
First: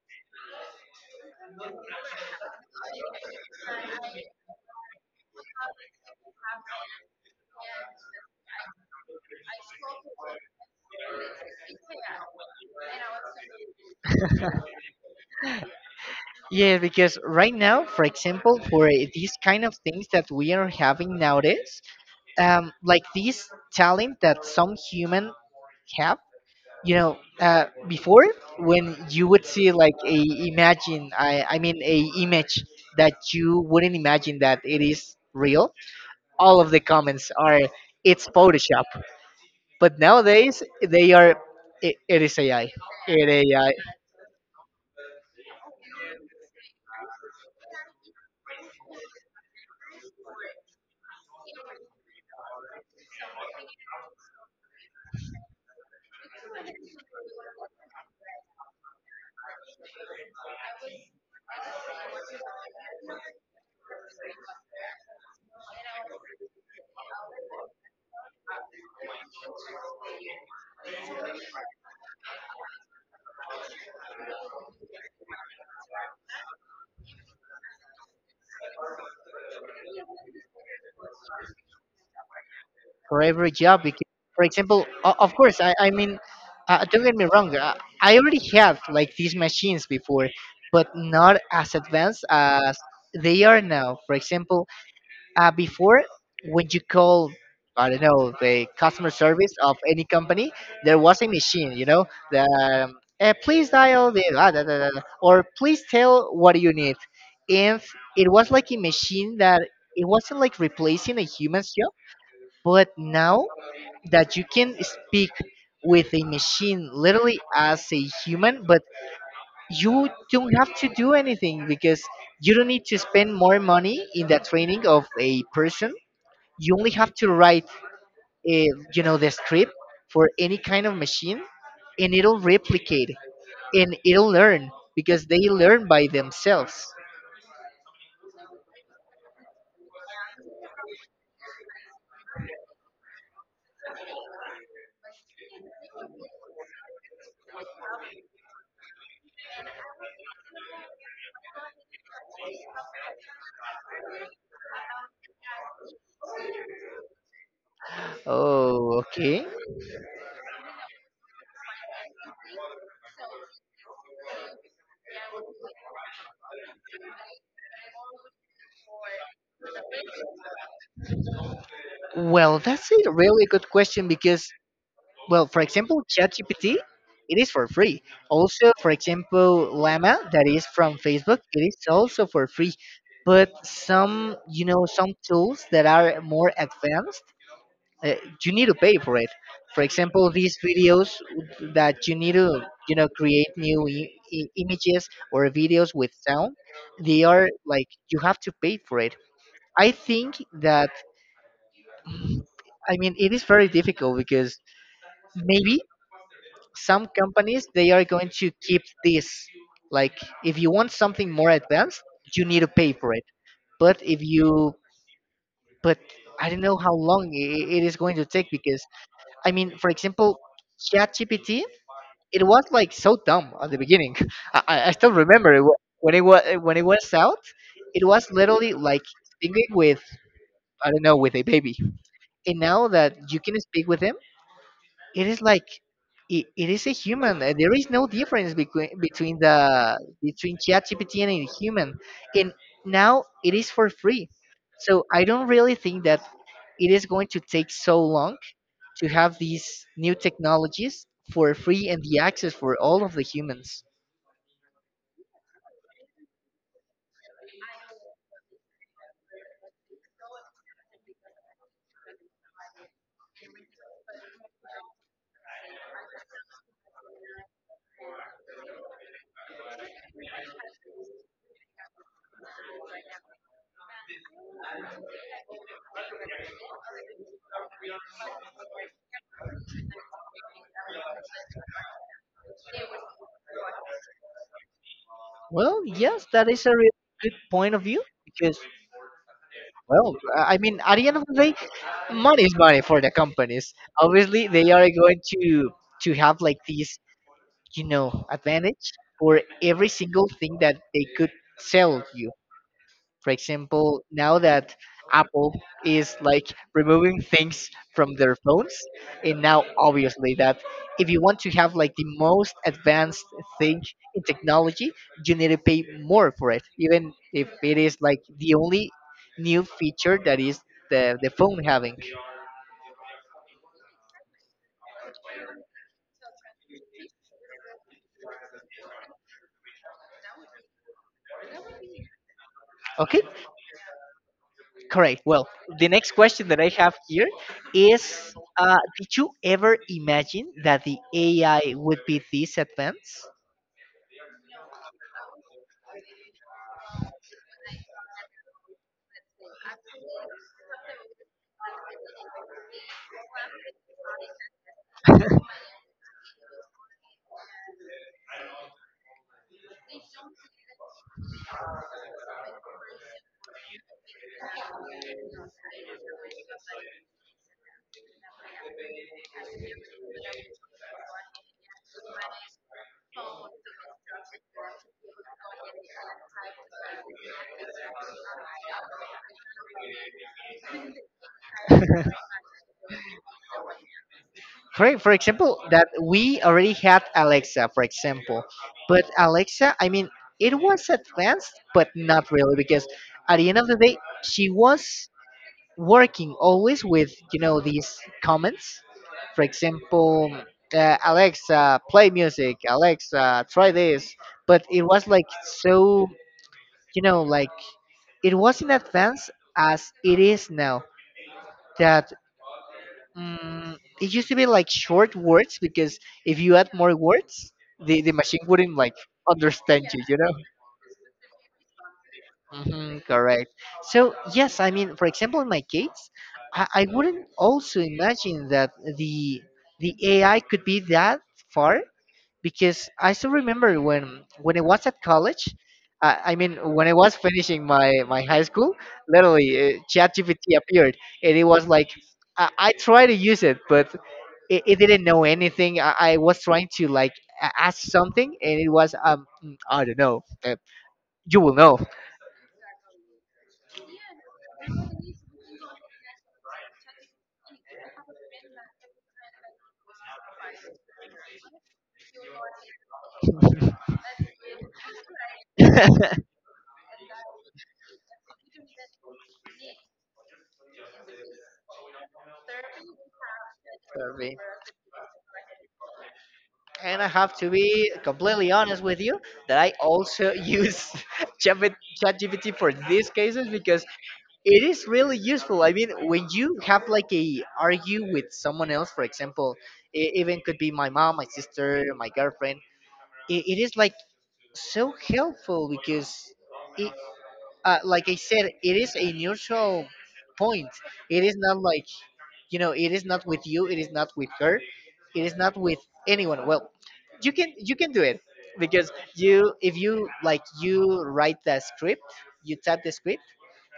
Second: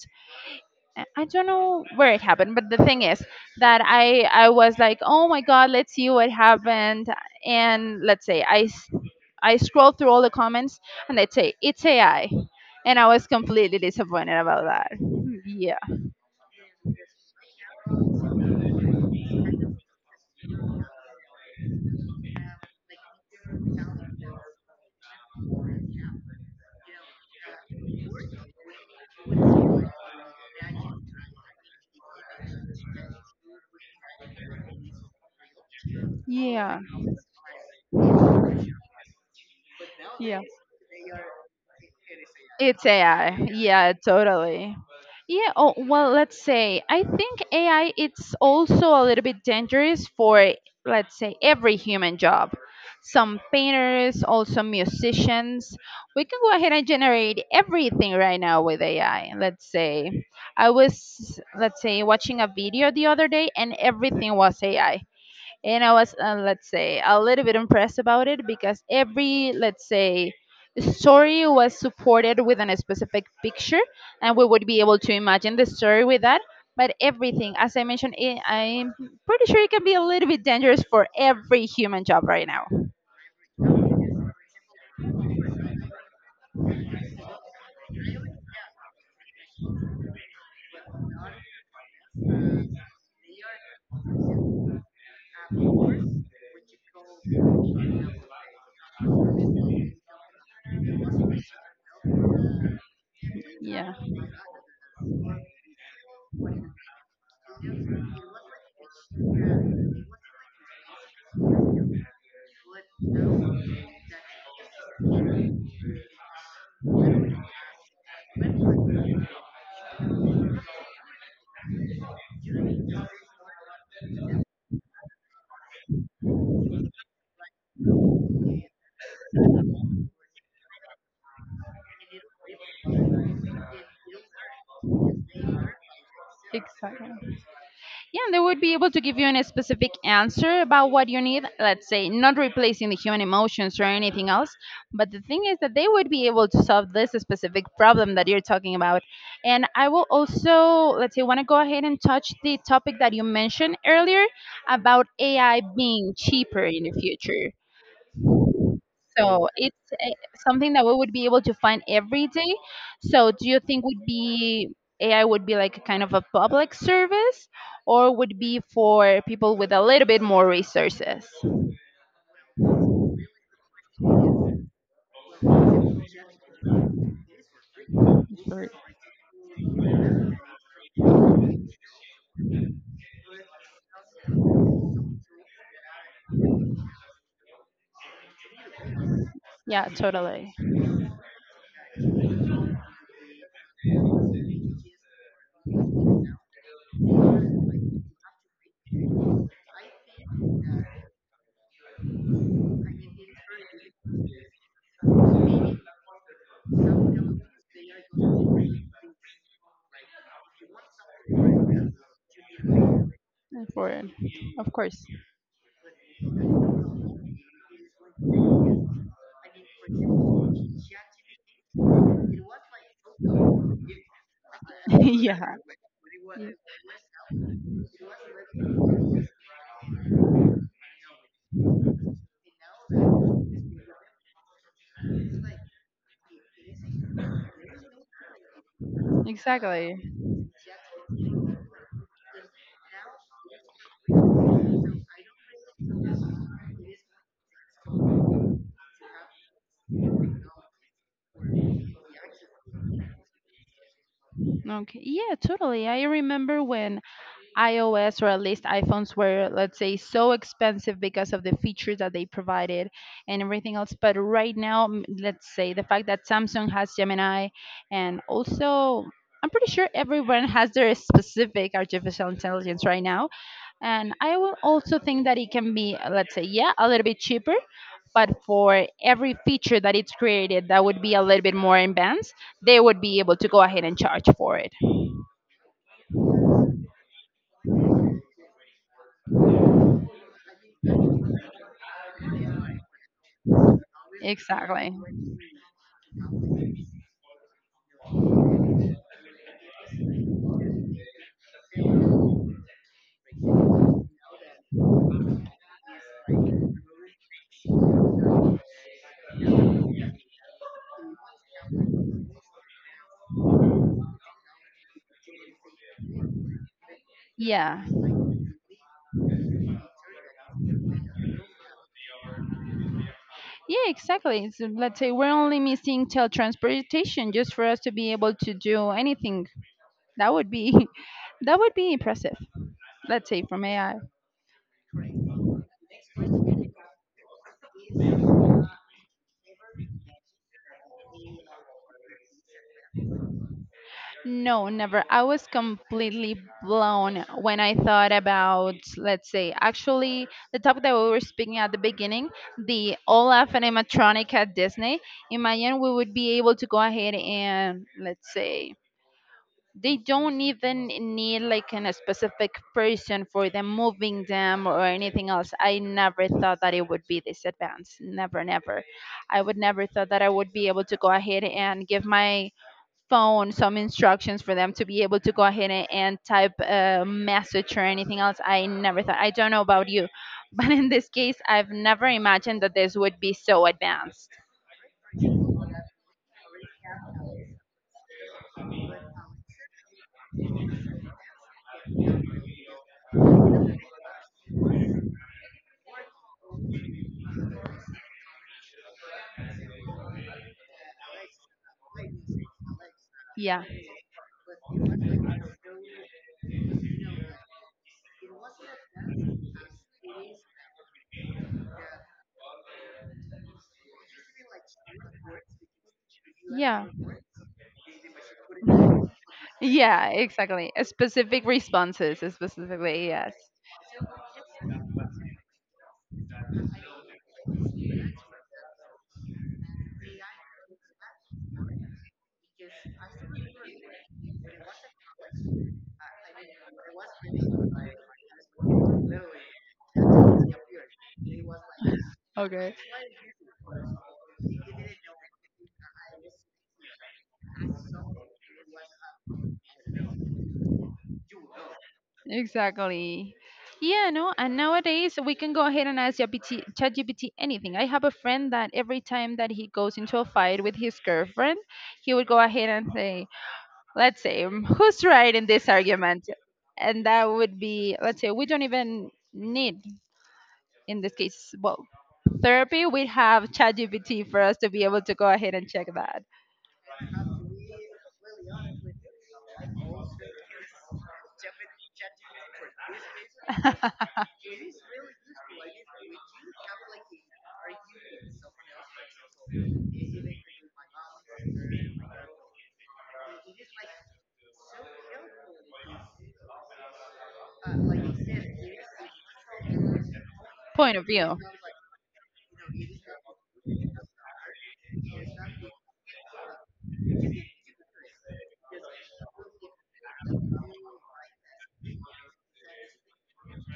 I don't know where it happened, but the thing is that I was like, oh my god, let's see what happened, and, let's say, I scrolled through all the comments and they'd say it's AI, and I was completely disappointed about that. Yeah,
Yeah, because right now, for example, for these kind of things that we are having nowadays, like this talent that some human have, you know, before, when you would see like a imagine I mean a image that you wouldn't imagine that it is real, all of the
yeah,
comments are it's photoshop, but
yeah.
nowadays they are, it is AI,
It's
it
AI.
ai
Yeah, totally. Yeah, oh, well, let's say I think AI it's also a little bit dangerous for, let's say, every human job. Some painters, also musicians. We can go ahead and generate everything right now with AI. Let's say I was let's say watching a video the other day and everything was AI, and I was, let's say, a little bit impressed about it, because every, let's say, story was supported with a specific picture, and we would be able to imagine the story with that. But everything, as I mentioned, I'm pretty sure it can be a little bit dangerous for every human job right now.
for every job. Because, for example, of course, I mean, don't get me wrong, I already have like these machines before, but not as advanced as they are now. For example, before, when you call, I don't know, the customer service of any company, there was a machine, you know, the um, please
Yeah.
dial the ah, da, da, da, da, or please tell what you need. And it was like a machine that it wasn't like replacing a human's job. But now that you can speak with a machine literally as a human, but you don't have to do anything because you don't need to spend more money in the training of a person. You only have to write a, you know, the script for any kind of machine, and it'll replicate, and it'll learn because they learn by themselves.
Exactly. Yeah, and they would be able to give you a specific answer about what you need. Let's say not replacing the human emotions or anything else, but the thing is that they would be able to solve this specific problem that you're talking about. And I will also, let's say, want to go ahead and touch the topic that you mentioned earlier about AI being cheaper in the future.
Oh, okay.
So it's something that we would be able to find every day. So do you think would be, AI would be like a kind of a public service, or would be for people with a little bit more resources?
Well, that's a really good question because, well, for example, ChatGPT, it is for free.
Or-
Also, for example, Llama, that is from Facebook, it is also for free. But some, you know, some tools that are more advanced, uh, you need to pay for it. For
yeah,
example,
totally.
these videos that you need to, you know, create new images or videos with sound, they are like you have to pay for it. I think that, I mean, it is very difficult because maybe some companies they are going to keep this, like, if you want something more advanced, you need to pay for it.
And for,
But if
of
you
course.
But I don't know how long it is going to take because, I mean, for example, ChatGPT, it was like so dumb at the beginning. I still
Yeah.
remember it, when it was,
e-
when it was out. It was literally like speaking with, I don't know, with a baby. And now that you can speak with him, it is like, it is a human. There is no difference between between the
Exactly.
between ChatGPT and a human. And now it is for free. So I don't really think that it is going to take so long to have these new technologies for free and the access for all of the humans.
Okay. Yeah, totally. I remember when iOS, or at least iPhones, were, let's say, so expensive because of the features that they provided and everything else. But right now, let's say the fact that Samsung has Gemini and also. I'm pretty sure everyone has their specific artificial intelligence right now. And I will also think that it can be, let's say, yeah, a little bit cheaper, but for every feature that it's created that would be a little bit more advanced, they would be able to go ahead and charge for it.
Well, yes, that is a really good point of view because, well, I mean, at the end of the day, money is money for the companies. Obviously, they are
Exactly.
going to have like this, you know, advantage for every single thing that they could sell you. For example, now that Apple is like removing things from their phones, and now obviously that if you want to have like the most advanced thing in technology, you need to pay more for it, even if it
Yeah.
is like the only new feature that is the phone having.
Yeah, exactly. So let's say we're only missing teletransportation just for us to be able to do anything. That would be that would be impressive.
Okay,
Let's say from AI.
correct. Well, the next question that I have here is did you ever imagine that the AI would be this advanced?
No, never. I was completely blown when I thought about, let's say, actually the topic that we were speaking at the beginning, the Olaf animatronic at Disney. Imagine we would be able to go ahead and, let's say, they don't even need like a specific person for them moving them or anything else. I never thought that it would be this advanced. Never, never. I would never thought that I would be able to go ahead and give my phone some instructions for them to be able to go ahead and type a message or anything else. I never thought, I don't know about you, but in this case I've never imagined that this would be so advanced.
For example, that we already had Alexa, for example, but Alexa, I mean, it was advanced, but not really, because at the end of the day, she was working always with, you know, these comments. For example, Alexa, play music. Alexa,
Yeah.
try this. But it was like so, you know, like it was in advance as it is now. That mm, it used to be like short words because if you add
Yeah.
more words, the machine wouldn't like understand you,
Yeah,
you know?
exactly. A specific responses,
Hmm,
specifically, yes.
correct. So, yes, I mean, for example, in my case, I wouldn't also imagine that the the AI could be that far because I still remember when I was at college. I mean, when I was finishing my, my high school, literally ChatGPT appeared, and it was like I
Okay.
try to use it, but it didn't know anything. I was trying to like ask something, and it was um, "Mm, I don't know. You will know."
Exactly. Yeah, no, and nowadays we can go ahead and ask GPT, ChatGPT anything. I have a friend that every time that he goes into a fight with his girlfriend, he would go ahead and say, let's say, "Mm, who's right in this argument?" And that would be, let's say, we don't even need, in this case, well, therapy. We have ChatGPT
Sorry.
for us to be able to go ahead and check that
And I have to be completely honest with you that I also use Chat- ChatGPT for these cases because it is really useful. I mean, when you have like a argue with someone else, for example, it even could be my mom, my sister, my girlfriend. It is like so helpful because. It. Like I said, it is a neutral point.
point of
It is
view.
not like, you know, it is not with you. It is not with her. It is not with anyone. Well, you can do it because you if you like, you write the script, you type the script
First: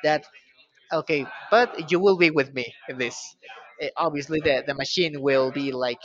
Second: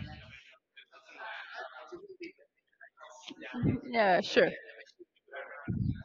that okay, but you will be with me in this. Eh,
Yeah,
obviously,
sure.
the machine will be like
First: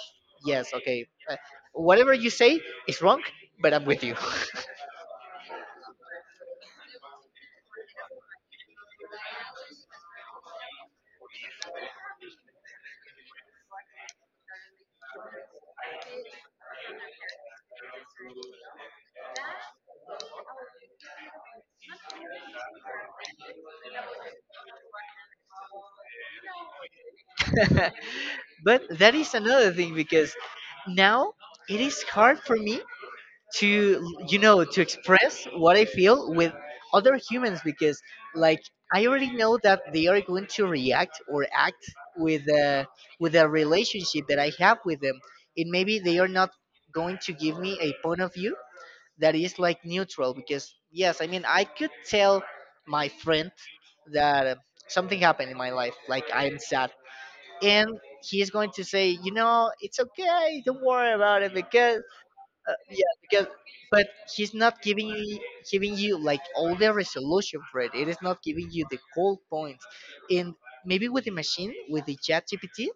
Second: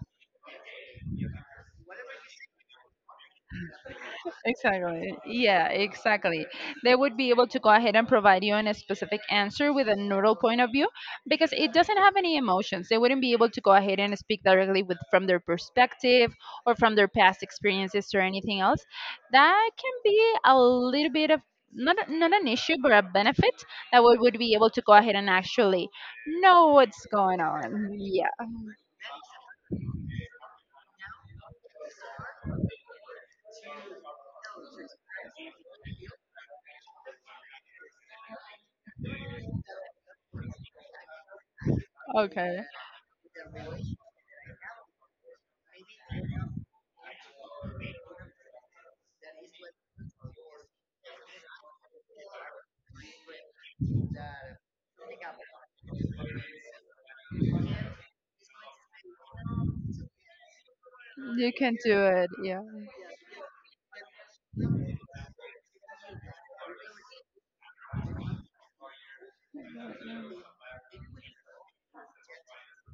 yes, okay, whatever you say is wrong, but I'm with you.
Exactly. Yeah, exactly. They would be able to go ahead and provide you on a specific answer with a neural point of view because it doesn't have any emotions. They wouldn't be able to go ahead and speak directly with from their perspective or from their past experiences or anything else. That can be a little bit of not an issue but a benefit that we would be able to go ahead and actually know what's going on. Yeah.
But that is another thing because now it is hard for me to, you know, to express what I feel with other humans because, like, I already know that they are going to react or act with
Okay.
uh, with a relationship that I have with them, and maybe they are not going to give me a point of view that is like neutral. Because, yes, I mean, I could tell my friend that something happened in my life, like I'm sad, and he's going to say, you know, it's okay, don't worry about it
You can
because,
do it. Yeah.
yeah, because, but he's not giving you like all the resolution for it. It is not giving you the cold points. And maybe with the machine, with the chat GPT,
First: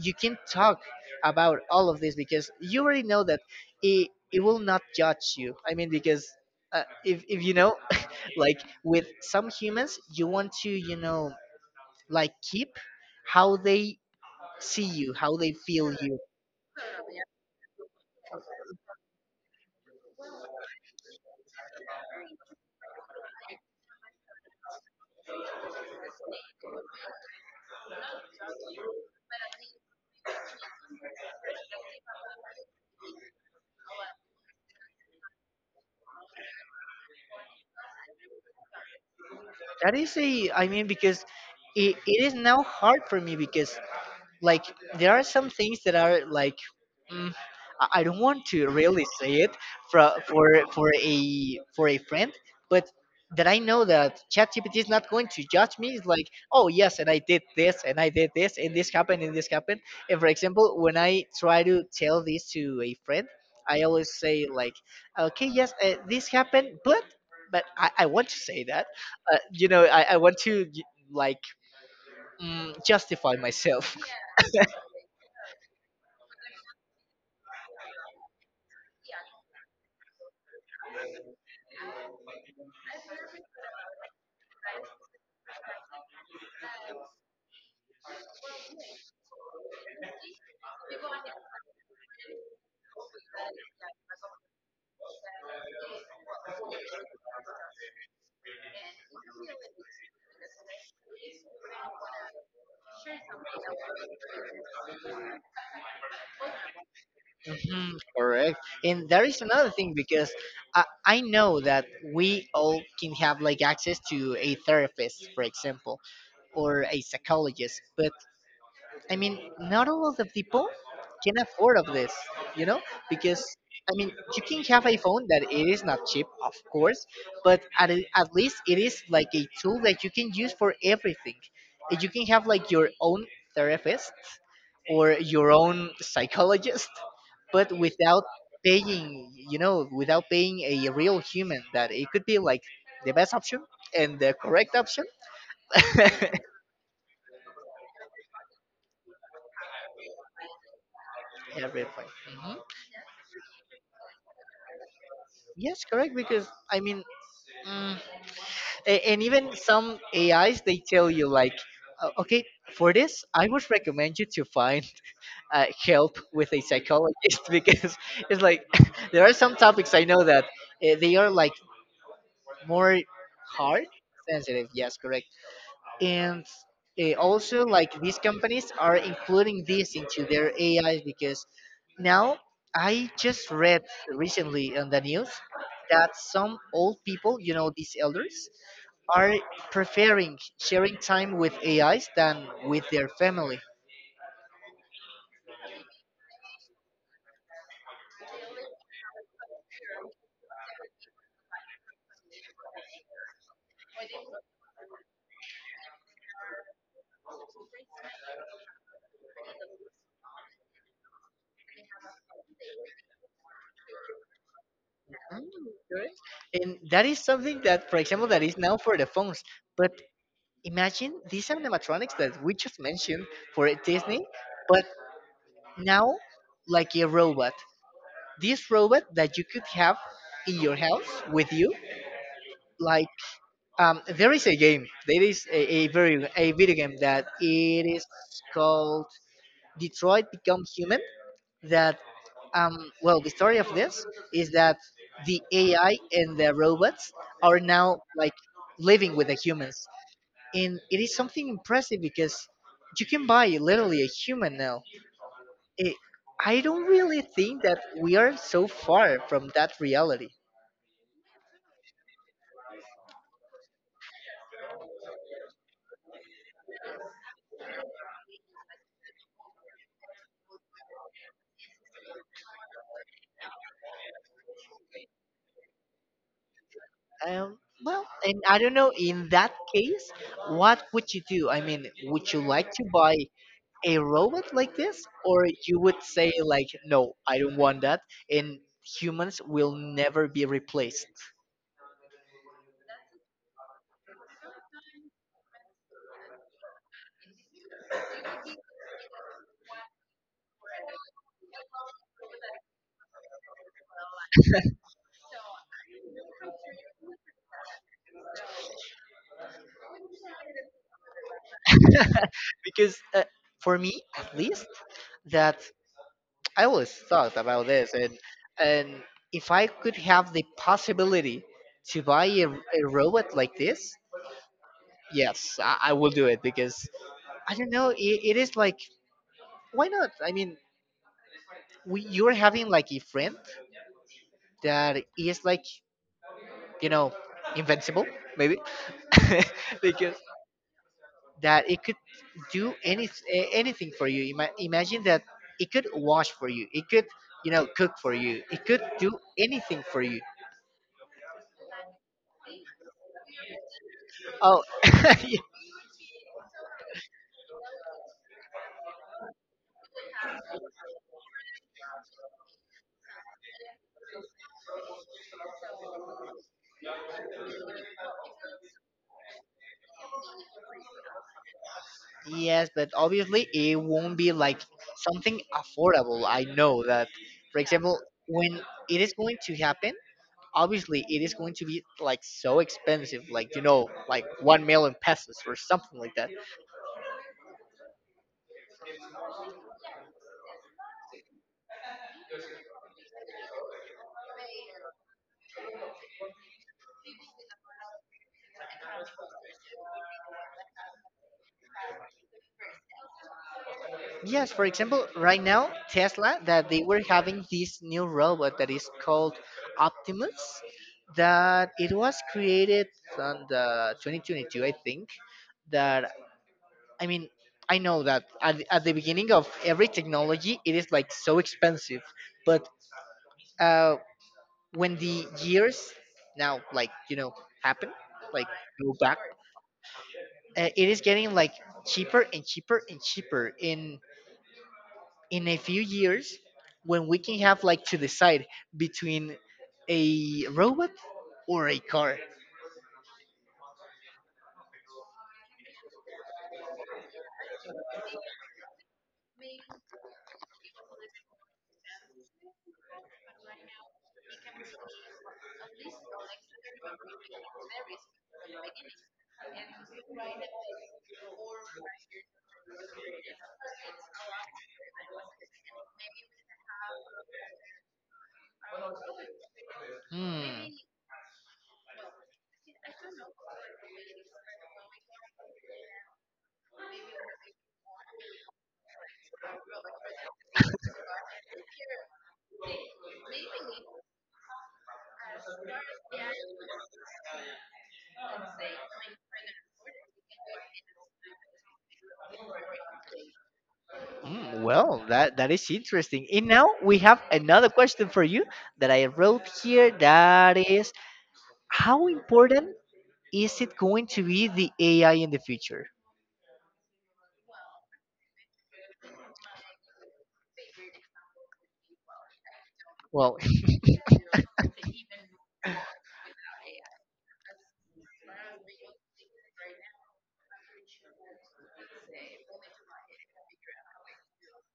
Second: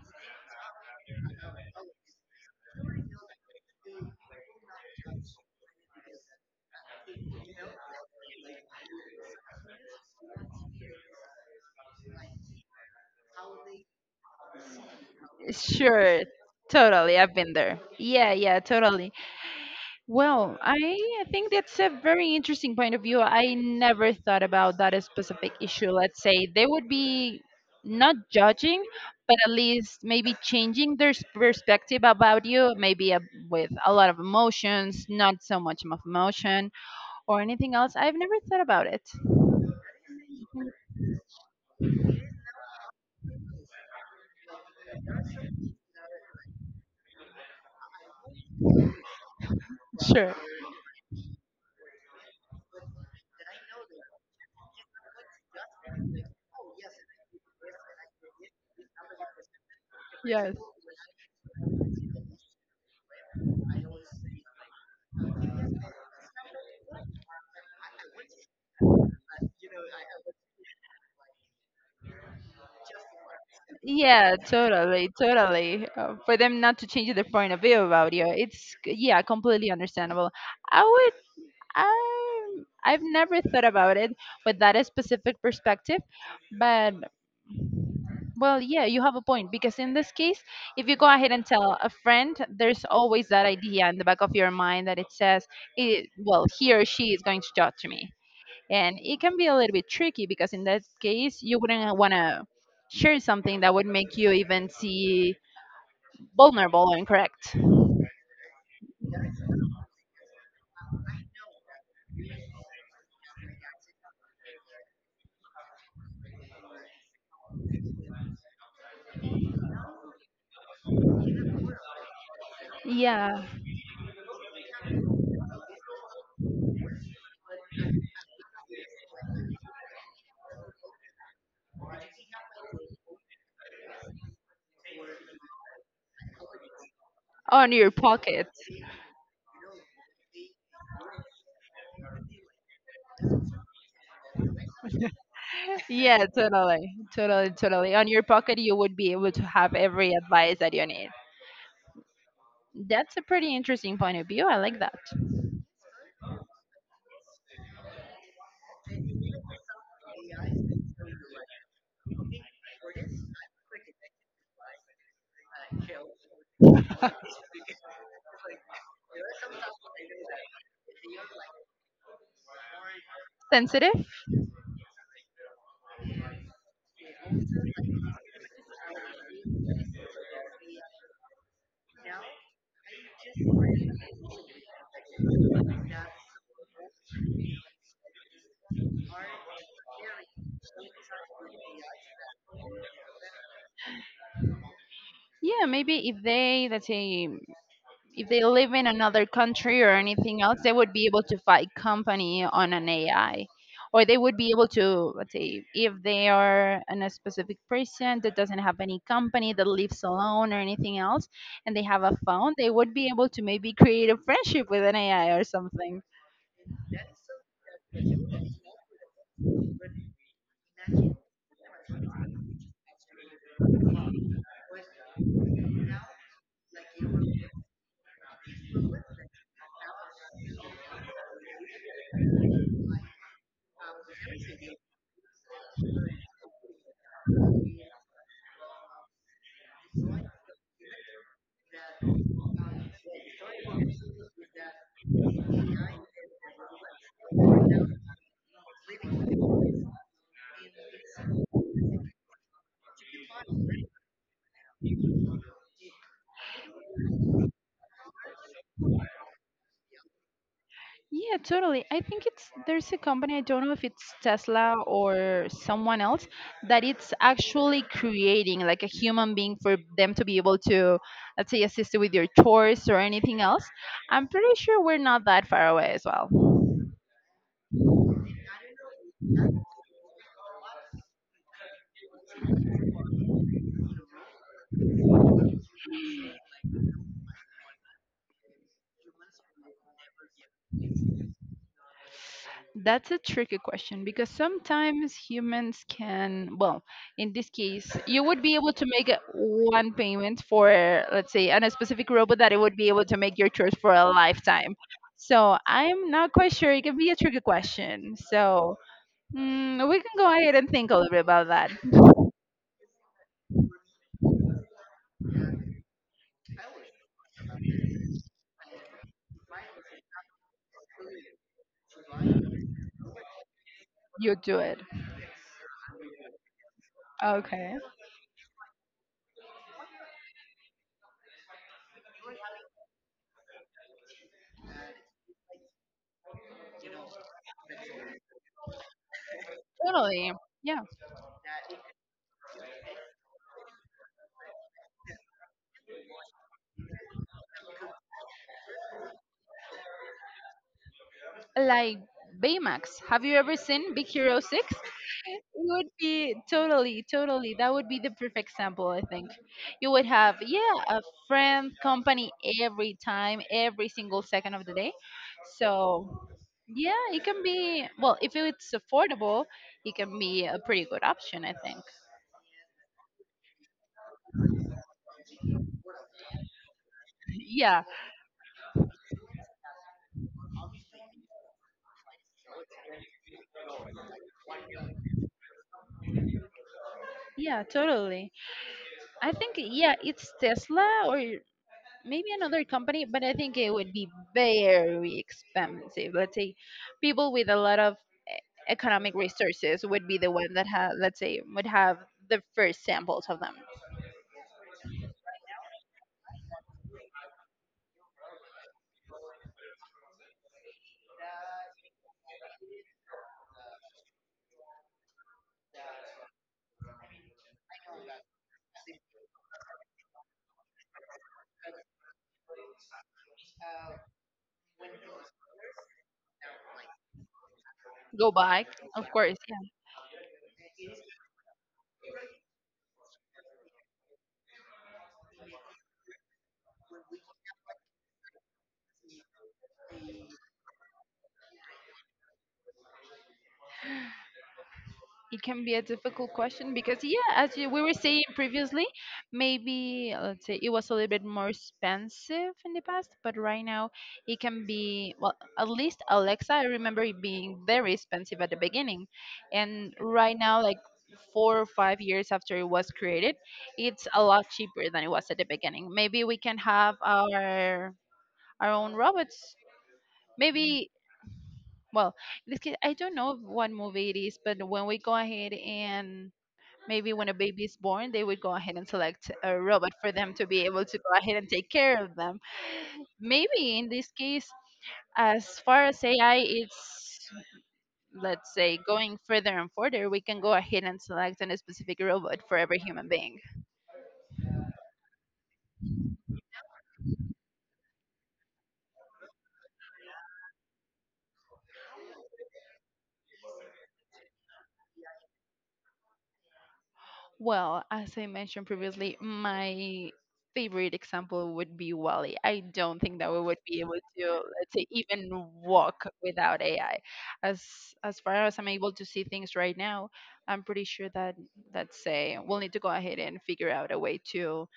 you can talk about all of this because you already know that it will not judge you. I mean, because if you know, like with some humans, you want to, you know, like keep how they see you, how they feel you.
Sure, totally. I've been there. Yeah, yeah, totally. Well, I think that's a very interesting point of view. I never thought about that specific issue. Let's say they would be not judging, but at least maybe changing their perspective about you, maybe a, with a lot of emotions, not so much of emotion or anything else. I've never thought about it.
That is a, I mean, because it is now hard for me because, like, there are some things that are like mm, I don't want to really say it for
Sure.
for for a for a friend, but that I know that ChatGPT is not going to judge me. It's like, oh yes, and I did this, and I did this, and this happened, and this happened. And for
Yes.
example, when I try to tell this to a friend, I always say like, okay, yes, this happened, but I want to say that, you know, I want to like justify myself.
Yeah, totally, totally. For them not to change their point of view about you, it's yeah, completely understandable. I would, I, I've never thought about it with that specific perspective, but well, yeah, you have a point because in this case, if you go ahead and tell a friend, there's always that idea in the back of your mind that it says, it, well, he or she is going to judge me, and it can be a little bit tricky because in that case, you wouldn't want to share something that would make you even see vulnerable and correct.
Mhm, correct. And there is another thing because I know that we all can have like access to a therapist, for example, or a psychologist, but, I mean, not all of the people can afford of this, you know,
Yeah.
because, I mean, you can have a phone that it is not cheap, of course, but at least it is like a tool that you can use for everything. And you can have like your own therapist or your own psychologist, but
On your
without
pocket.
paying, you know, without paying a real human that it could be like the best option and the correct option.
Yeah, totally, totally, totally. On your pocket, you would be able to have every advice that you need.
Everything. Mm-hmm.
That's a pretty interesting point of view. I like that.
Yes, correct. Because, I mean, mm, and even some AIs they tell you like, okay, for this I would recommend you to find help with a psychologist, because it's like there are some topics I know that they are like more hard
Sensitive?
sensitive. Yes, correct. And also like these companies are including this into their AI because now I just read recently on the news that some old people, you know, these elders, are preferring sharing time with AIs than with their family.
Yeah, maybe if they, let's say, if they live in another country or anything else, they would be able to fight company on an AI. Or they would be able to, let's say, if they are a specific person that doesn't have any company that lives alone or anything else, and they have a phone, they would be able to maybe create a friendship with an AI
Mm,
or something.
okay. And that is something that, for example, that is now for the phones. But imagine these animatronics that we just mentioned for Disney, but now like a robot. This robot that you could have in your house with you, like, there is a game, there is a video game that it is called Detroit Become Human. That Well, the story of this is that the AI and the robots are now, like, living with the humans, and it is something impressive because you can buy literally a human now. it, I don't really think that we are so far from that reality.
Yeah, totally. I think it's there's a company, I don't know if it's Tesla or someone else, that it's actually creating like a human being for them to be able to, let's say, assist you with your chores or anything else. I'm pretty sure we're not that far away as well.
Um, well, and I don't know, in that case, what would you do? I mean, would you like to buy a robot like this? Or you would say, like, no, I don't want that, and humans will never be replaced?
That's a tricky question because sometimes humans can, well, in this case, you would be able to make one payment for, let's say, on a specific robot that it would be able to make your chores for a lifetime. So I'm not quite sure. It can be a tricky question. So we can go ahead and think a little bit about that.
Because for me, at least, that I always thought about this, and if I could have the possibility to buy a robot like this,
You do it.
yes, I will do it. Because I don't
Okay.
know, it is like, why not? I mean, you're having like a friend that is like, you know, invincible maybe. Because
Totally. Yeah.
that it could do anything for you. Imagine that it could wash for you, it could, you know, cook for you, it could do anything for you.
Like Baymax. Have you ever seen Big Hero
Oh.
6? It would be totally, totally. That would be the perfect sample, I think. You would have, yeah, a friend, company every time, every single second of the day. So, yeah, it can be, well, if it's affordable, it can be a pretty good option, I think.
Yes, but obviously it won't be like something affordable, I know that. For
Yeah,
example, when it is going to happen, obviously it is going to be like so expensive, like, you know, like 1 million pesos or something like that.
yeah, totally. I think, yeah, it's Tesla or maybe another company, but I think it would be very expensive. Let's say people with a lot of e- economic resources would be the one that have, let's say, would have the first samples of them.
Yes, for example, right now Tesla, that they were having this new robot that is called Optimus, that it was created on the 2022, I think. That, I mean, I know that at the beginning of every technology it is like so expensive, but uh when the years, now, like, you know, happen,
Go
like
back,
go
of
back,
course.
it is getting like cheaper and cheaper and cheaper. In a few years, when we can have like to decide between a robot or a car.
It can be a difficult question because yeah, we were saying previously, maybe let's say it was a little bit more expensive in the past, but right now it can be, well, at least Alexa, I remember it being very expensive at the beginning, and right now, like, 4 or 5 years after it was created, it's a lot cheaper than it was at the beginning. Maybe we can have our own robots.
Hmm.
Maybe, well, in this case, I don't know what movie it is, but when we go ahead and maybe when a baby is born, they would go ahead and select a robot for them to be able to go ahead and take care of them. Maybe in this case, as far as AI, it's, let's say, going further and further, we can go ahead and select a specific robot for every human being.
Mm, well, that that is interesting, and now we have another question for you that I wrote here, that is, how important is it going to be the AI in the future?
Well, as I mentioned previously, my favorite example would be Wally. I don't think that
Well.
we would be able to, let's say, even walk without AI. As as far as I'm able to see things right now, I'm pretty sure that, let's say, we'll need to go ahead and figure out a way to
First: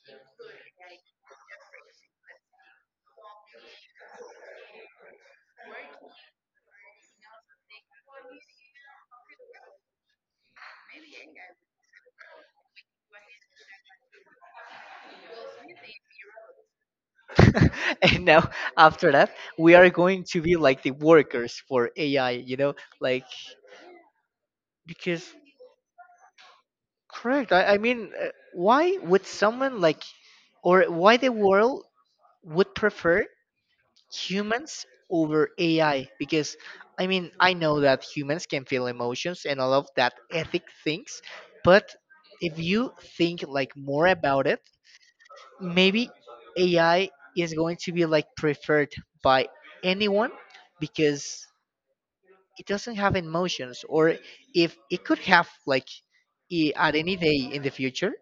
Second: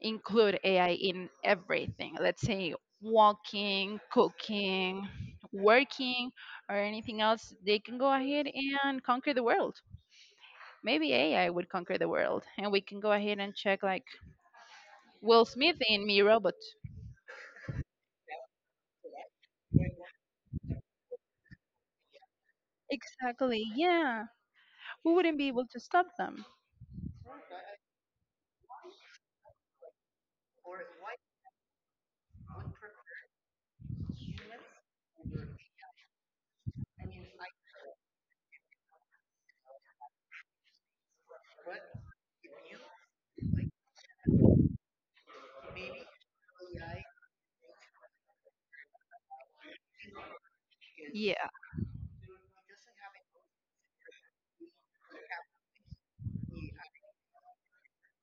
include AI in everything. Let's say walking, cooking, working, or anything else. They can go ahead and conquer the world. Maybe AI would conquer the world, and we can go ahead and check like Will Smith in Me Robot.
And now, after that, we are going to be like the workers for AI, you know, like.
Exactly. Yeah, we
Because
wouldn't be able to stop them.
correct. I mean, why would someone like, or why the world would prefer humans over AI? Because I mean, I know that humans can feel emotions and all of that ethic things, but if you think like more about it, maybe AI is going to be like preferred by anyone because
Yeah,
it doesn't have emotions, or if it could have like, at any day in the future,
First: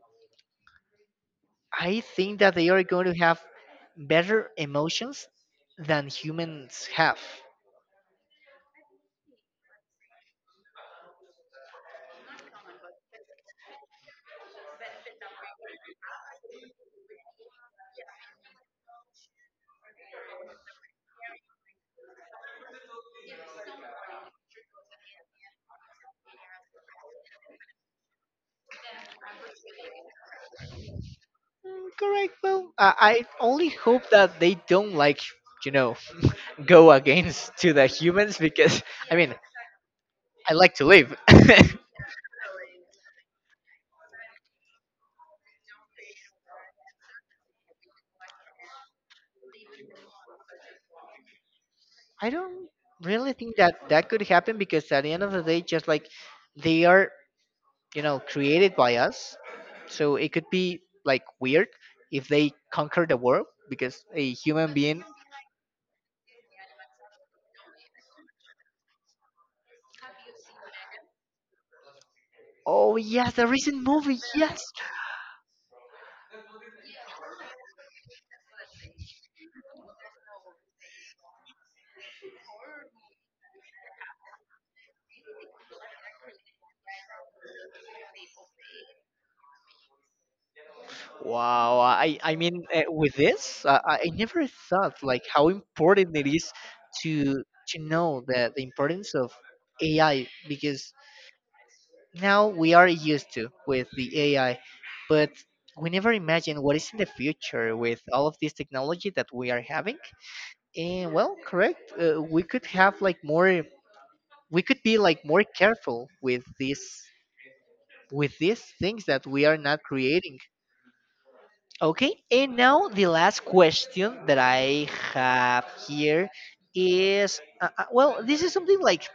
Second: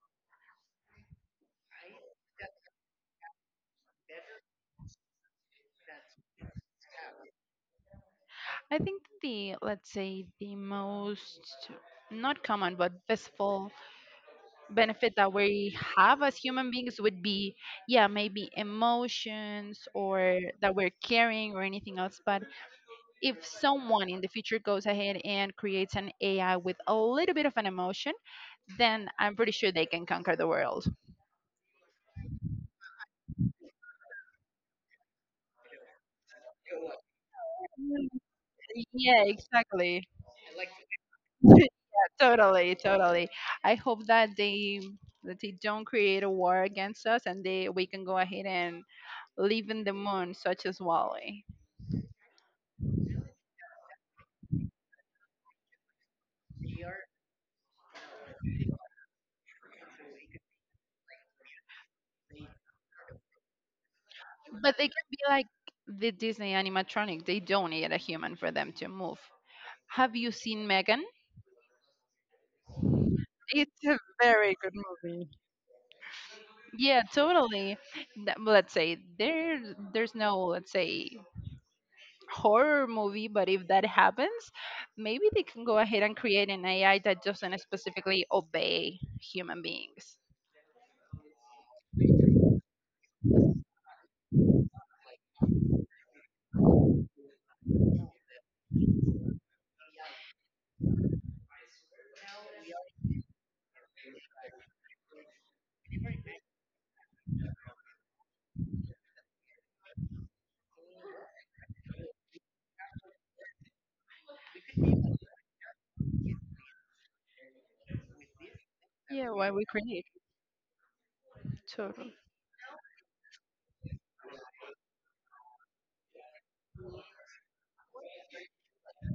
I think that they are going to have better emotions than humans have.
I think the, let's say, the most not common but visible benefit that we have as human beings would be, yeah, maybe emotions or that we're carrying or anything else, but if someone in the future goes ahead and creates an AI with a little bit of an emotion, then I'm pretty sure they can conquer the world.
Mm, correct. Well, I only hope that they don't, like, you know, go against to the
Mm,
humans. Because I
yeah,
mean,
exactly.
I like to live.
Yeah, totally, totally. I hope that they don't create a war against us and they we can go ahead and live in the moon such as Wally.
I don't really think that that could happen because at the end of the day, just like they are, you know, created by us, so it could be like weird if they conquer the world because a human
But they can
being.
be like the Disney animatronic. They don't need a human for them to move. Have you seen Megan?
Oh yes, the recent movie. Yes.
Yeah, totally. Well, let's say there's no, let's say, horror movie, but if that happens, maybe they can go ahead and create an AI that doesn't specifically obey human beings.
Wow. I mean, with this, I never thought like how important it is to to know the importance of AI. Because now we are used to with the AI, but we never imagine what is in the future with all of this technology that we are having. And well, correct. We could have like more. We could be like more careful with this, with these things that
Yeah,
we
why
are
we
not
create.
creating.
Totally.
Okay, and now the last question that I have here is, well, this is something like,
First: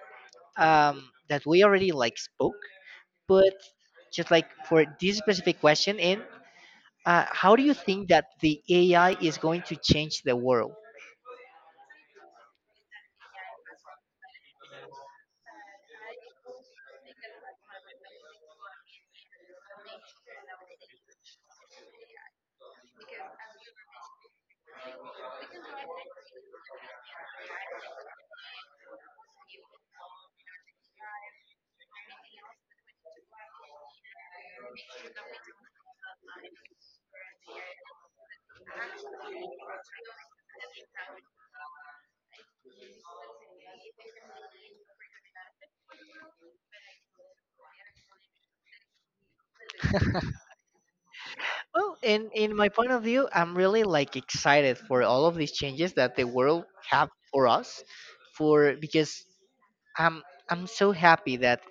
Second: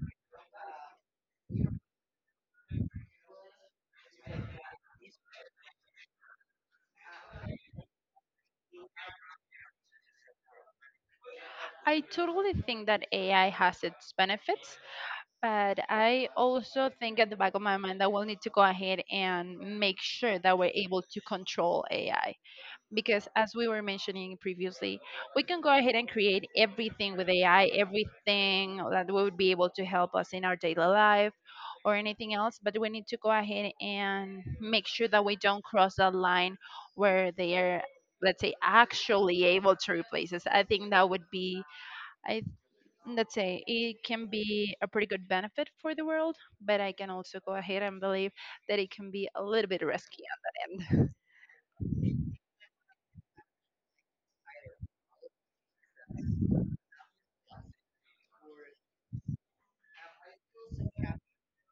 that we already like spoke, but just like for this specific question, and how do you think that the AI is going to change the world?
I totally think that AI has its benefits, but I also think at the back of my mind that we'll need to go ahead and make sure that we're able to control AI. Because as we were mentioning previously, we can go ahead and create everything with AI, everything that would be able to help us in our daily life or anything else, but we need to go ahead and make sure that we don't cross that line where they are, let's say, actually able to replace us. I think that would be, I, let's say, it can be a pretty good benefit for the world, but I can also go ahead and believe that it can be a little bit risky on that.
Well, in my point of view, I'm really like excited for all of these changes that the world have for us, for because I'm I'm so happy that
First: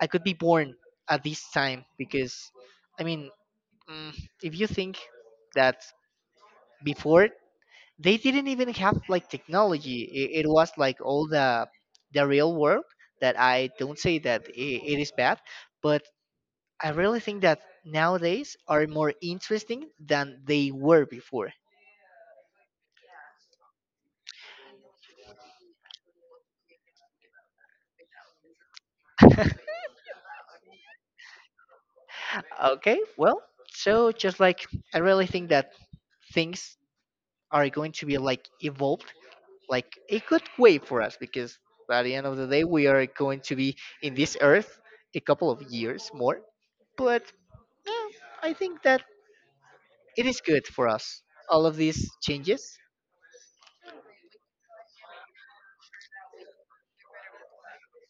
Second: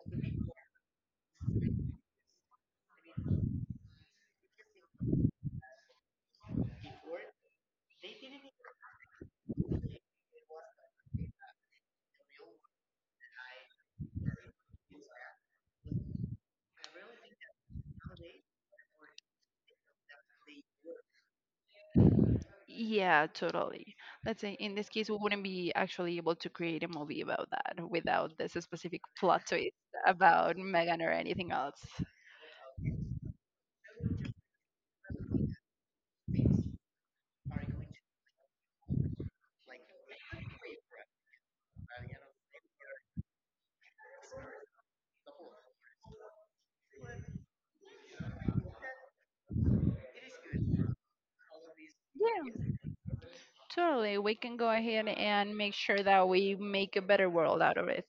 I could be born at this time. Because I mean, mm, if you think that before they didn't even have like technology, it was like all the real world. That I don't say that it is bad, but I really think that nowadays are more interesting than they were before.
Yeah, totally. Let's say in this case, we wouldn't be actually able to create a movie about that without this specific plot twist about Megan or anything else.
Okay, well, so just like, I really think that things are going to be like evolved, like a good way for us, because by the end of the day, we are going to be in this earth a couple of years more. But eh, I think that it is good for us, all of these
Yeah,
changes.
totally. We can go ahead and make sure that we make a better world out of it.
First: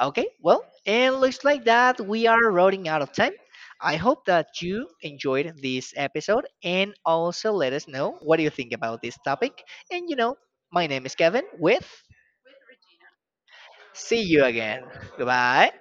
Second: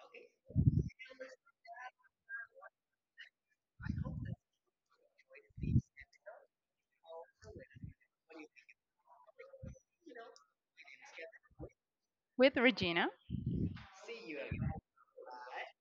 Okay, well, and looks like that we are running out of time. I hope that you enjoyed this episode, and also let us know what do you think about this topic. And you know, my name is Kevin, with
With Regina,
see you again. Goodbye.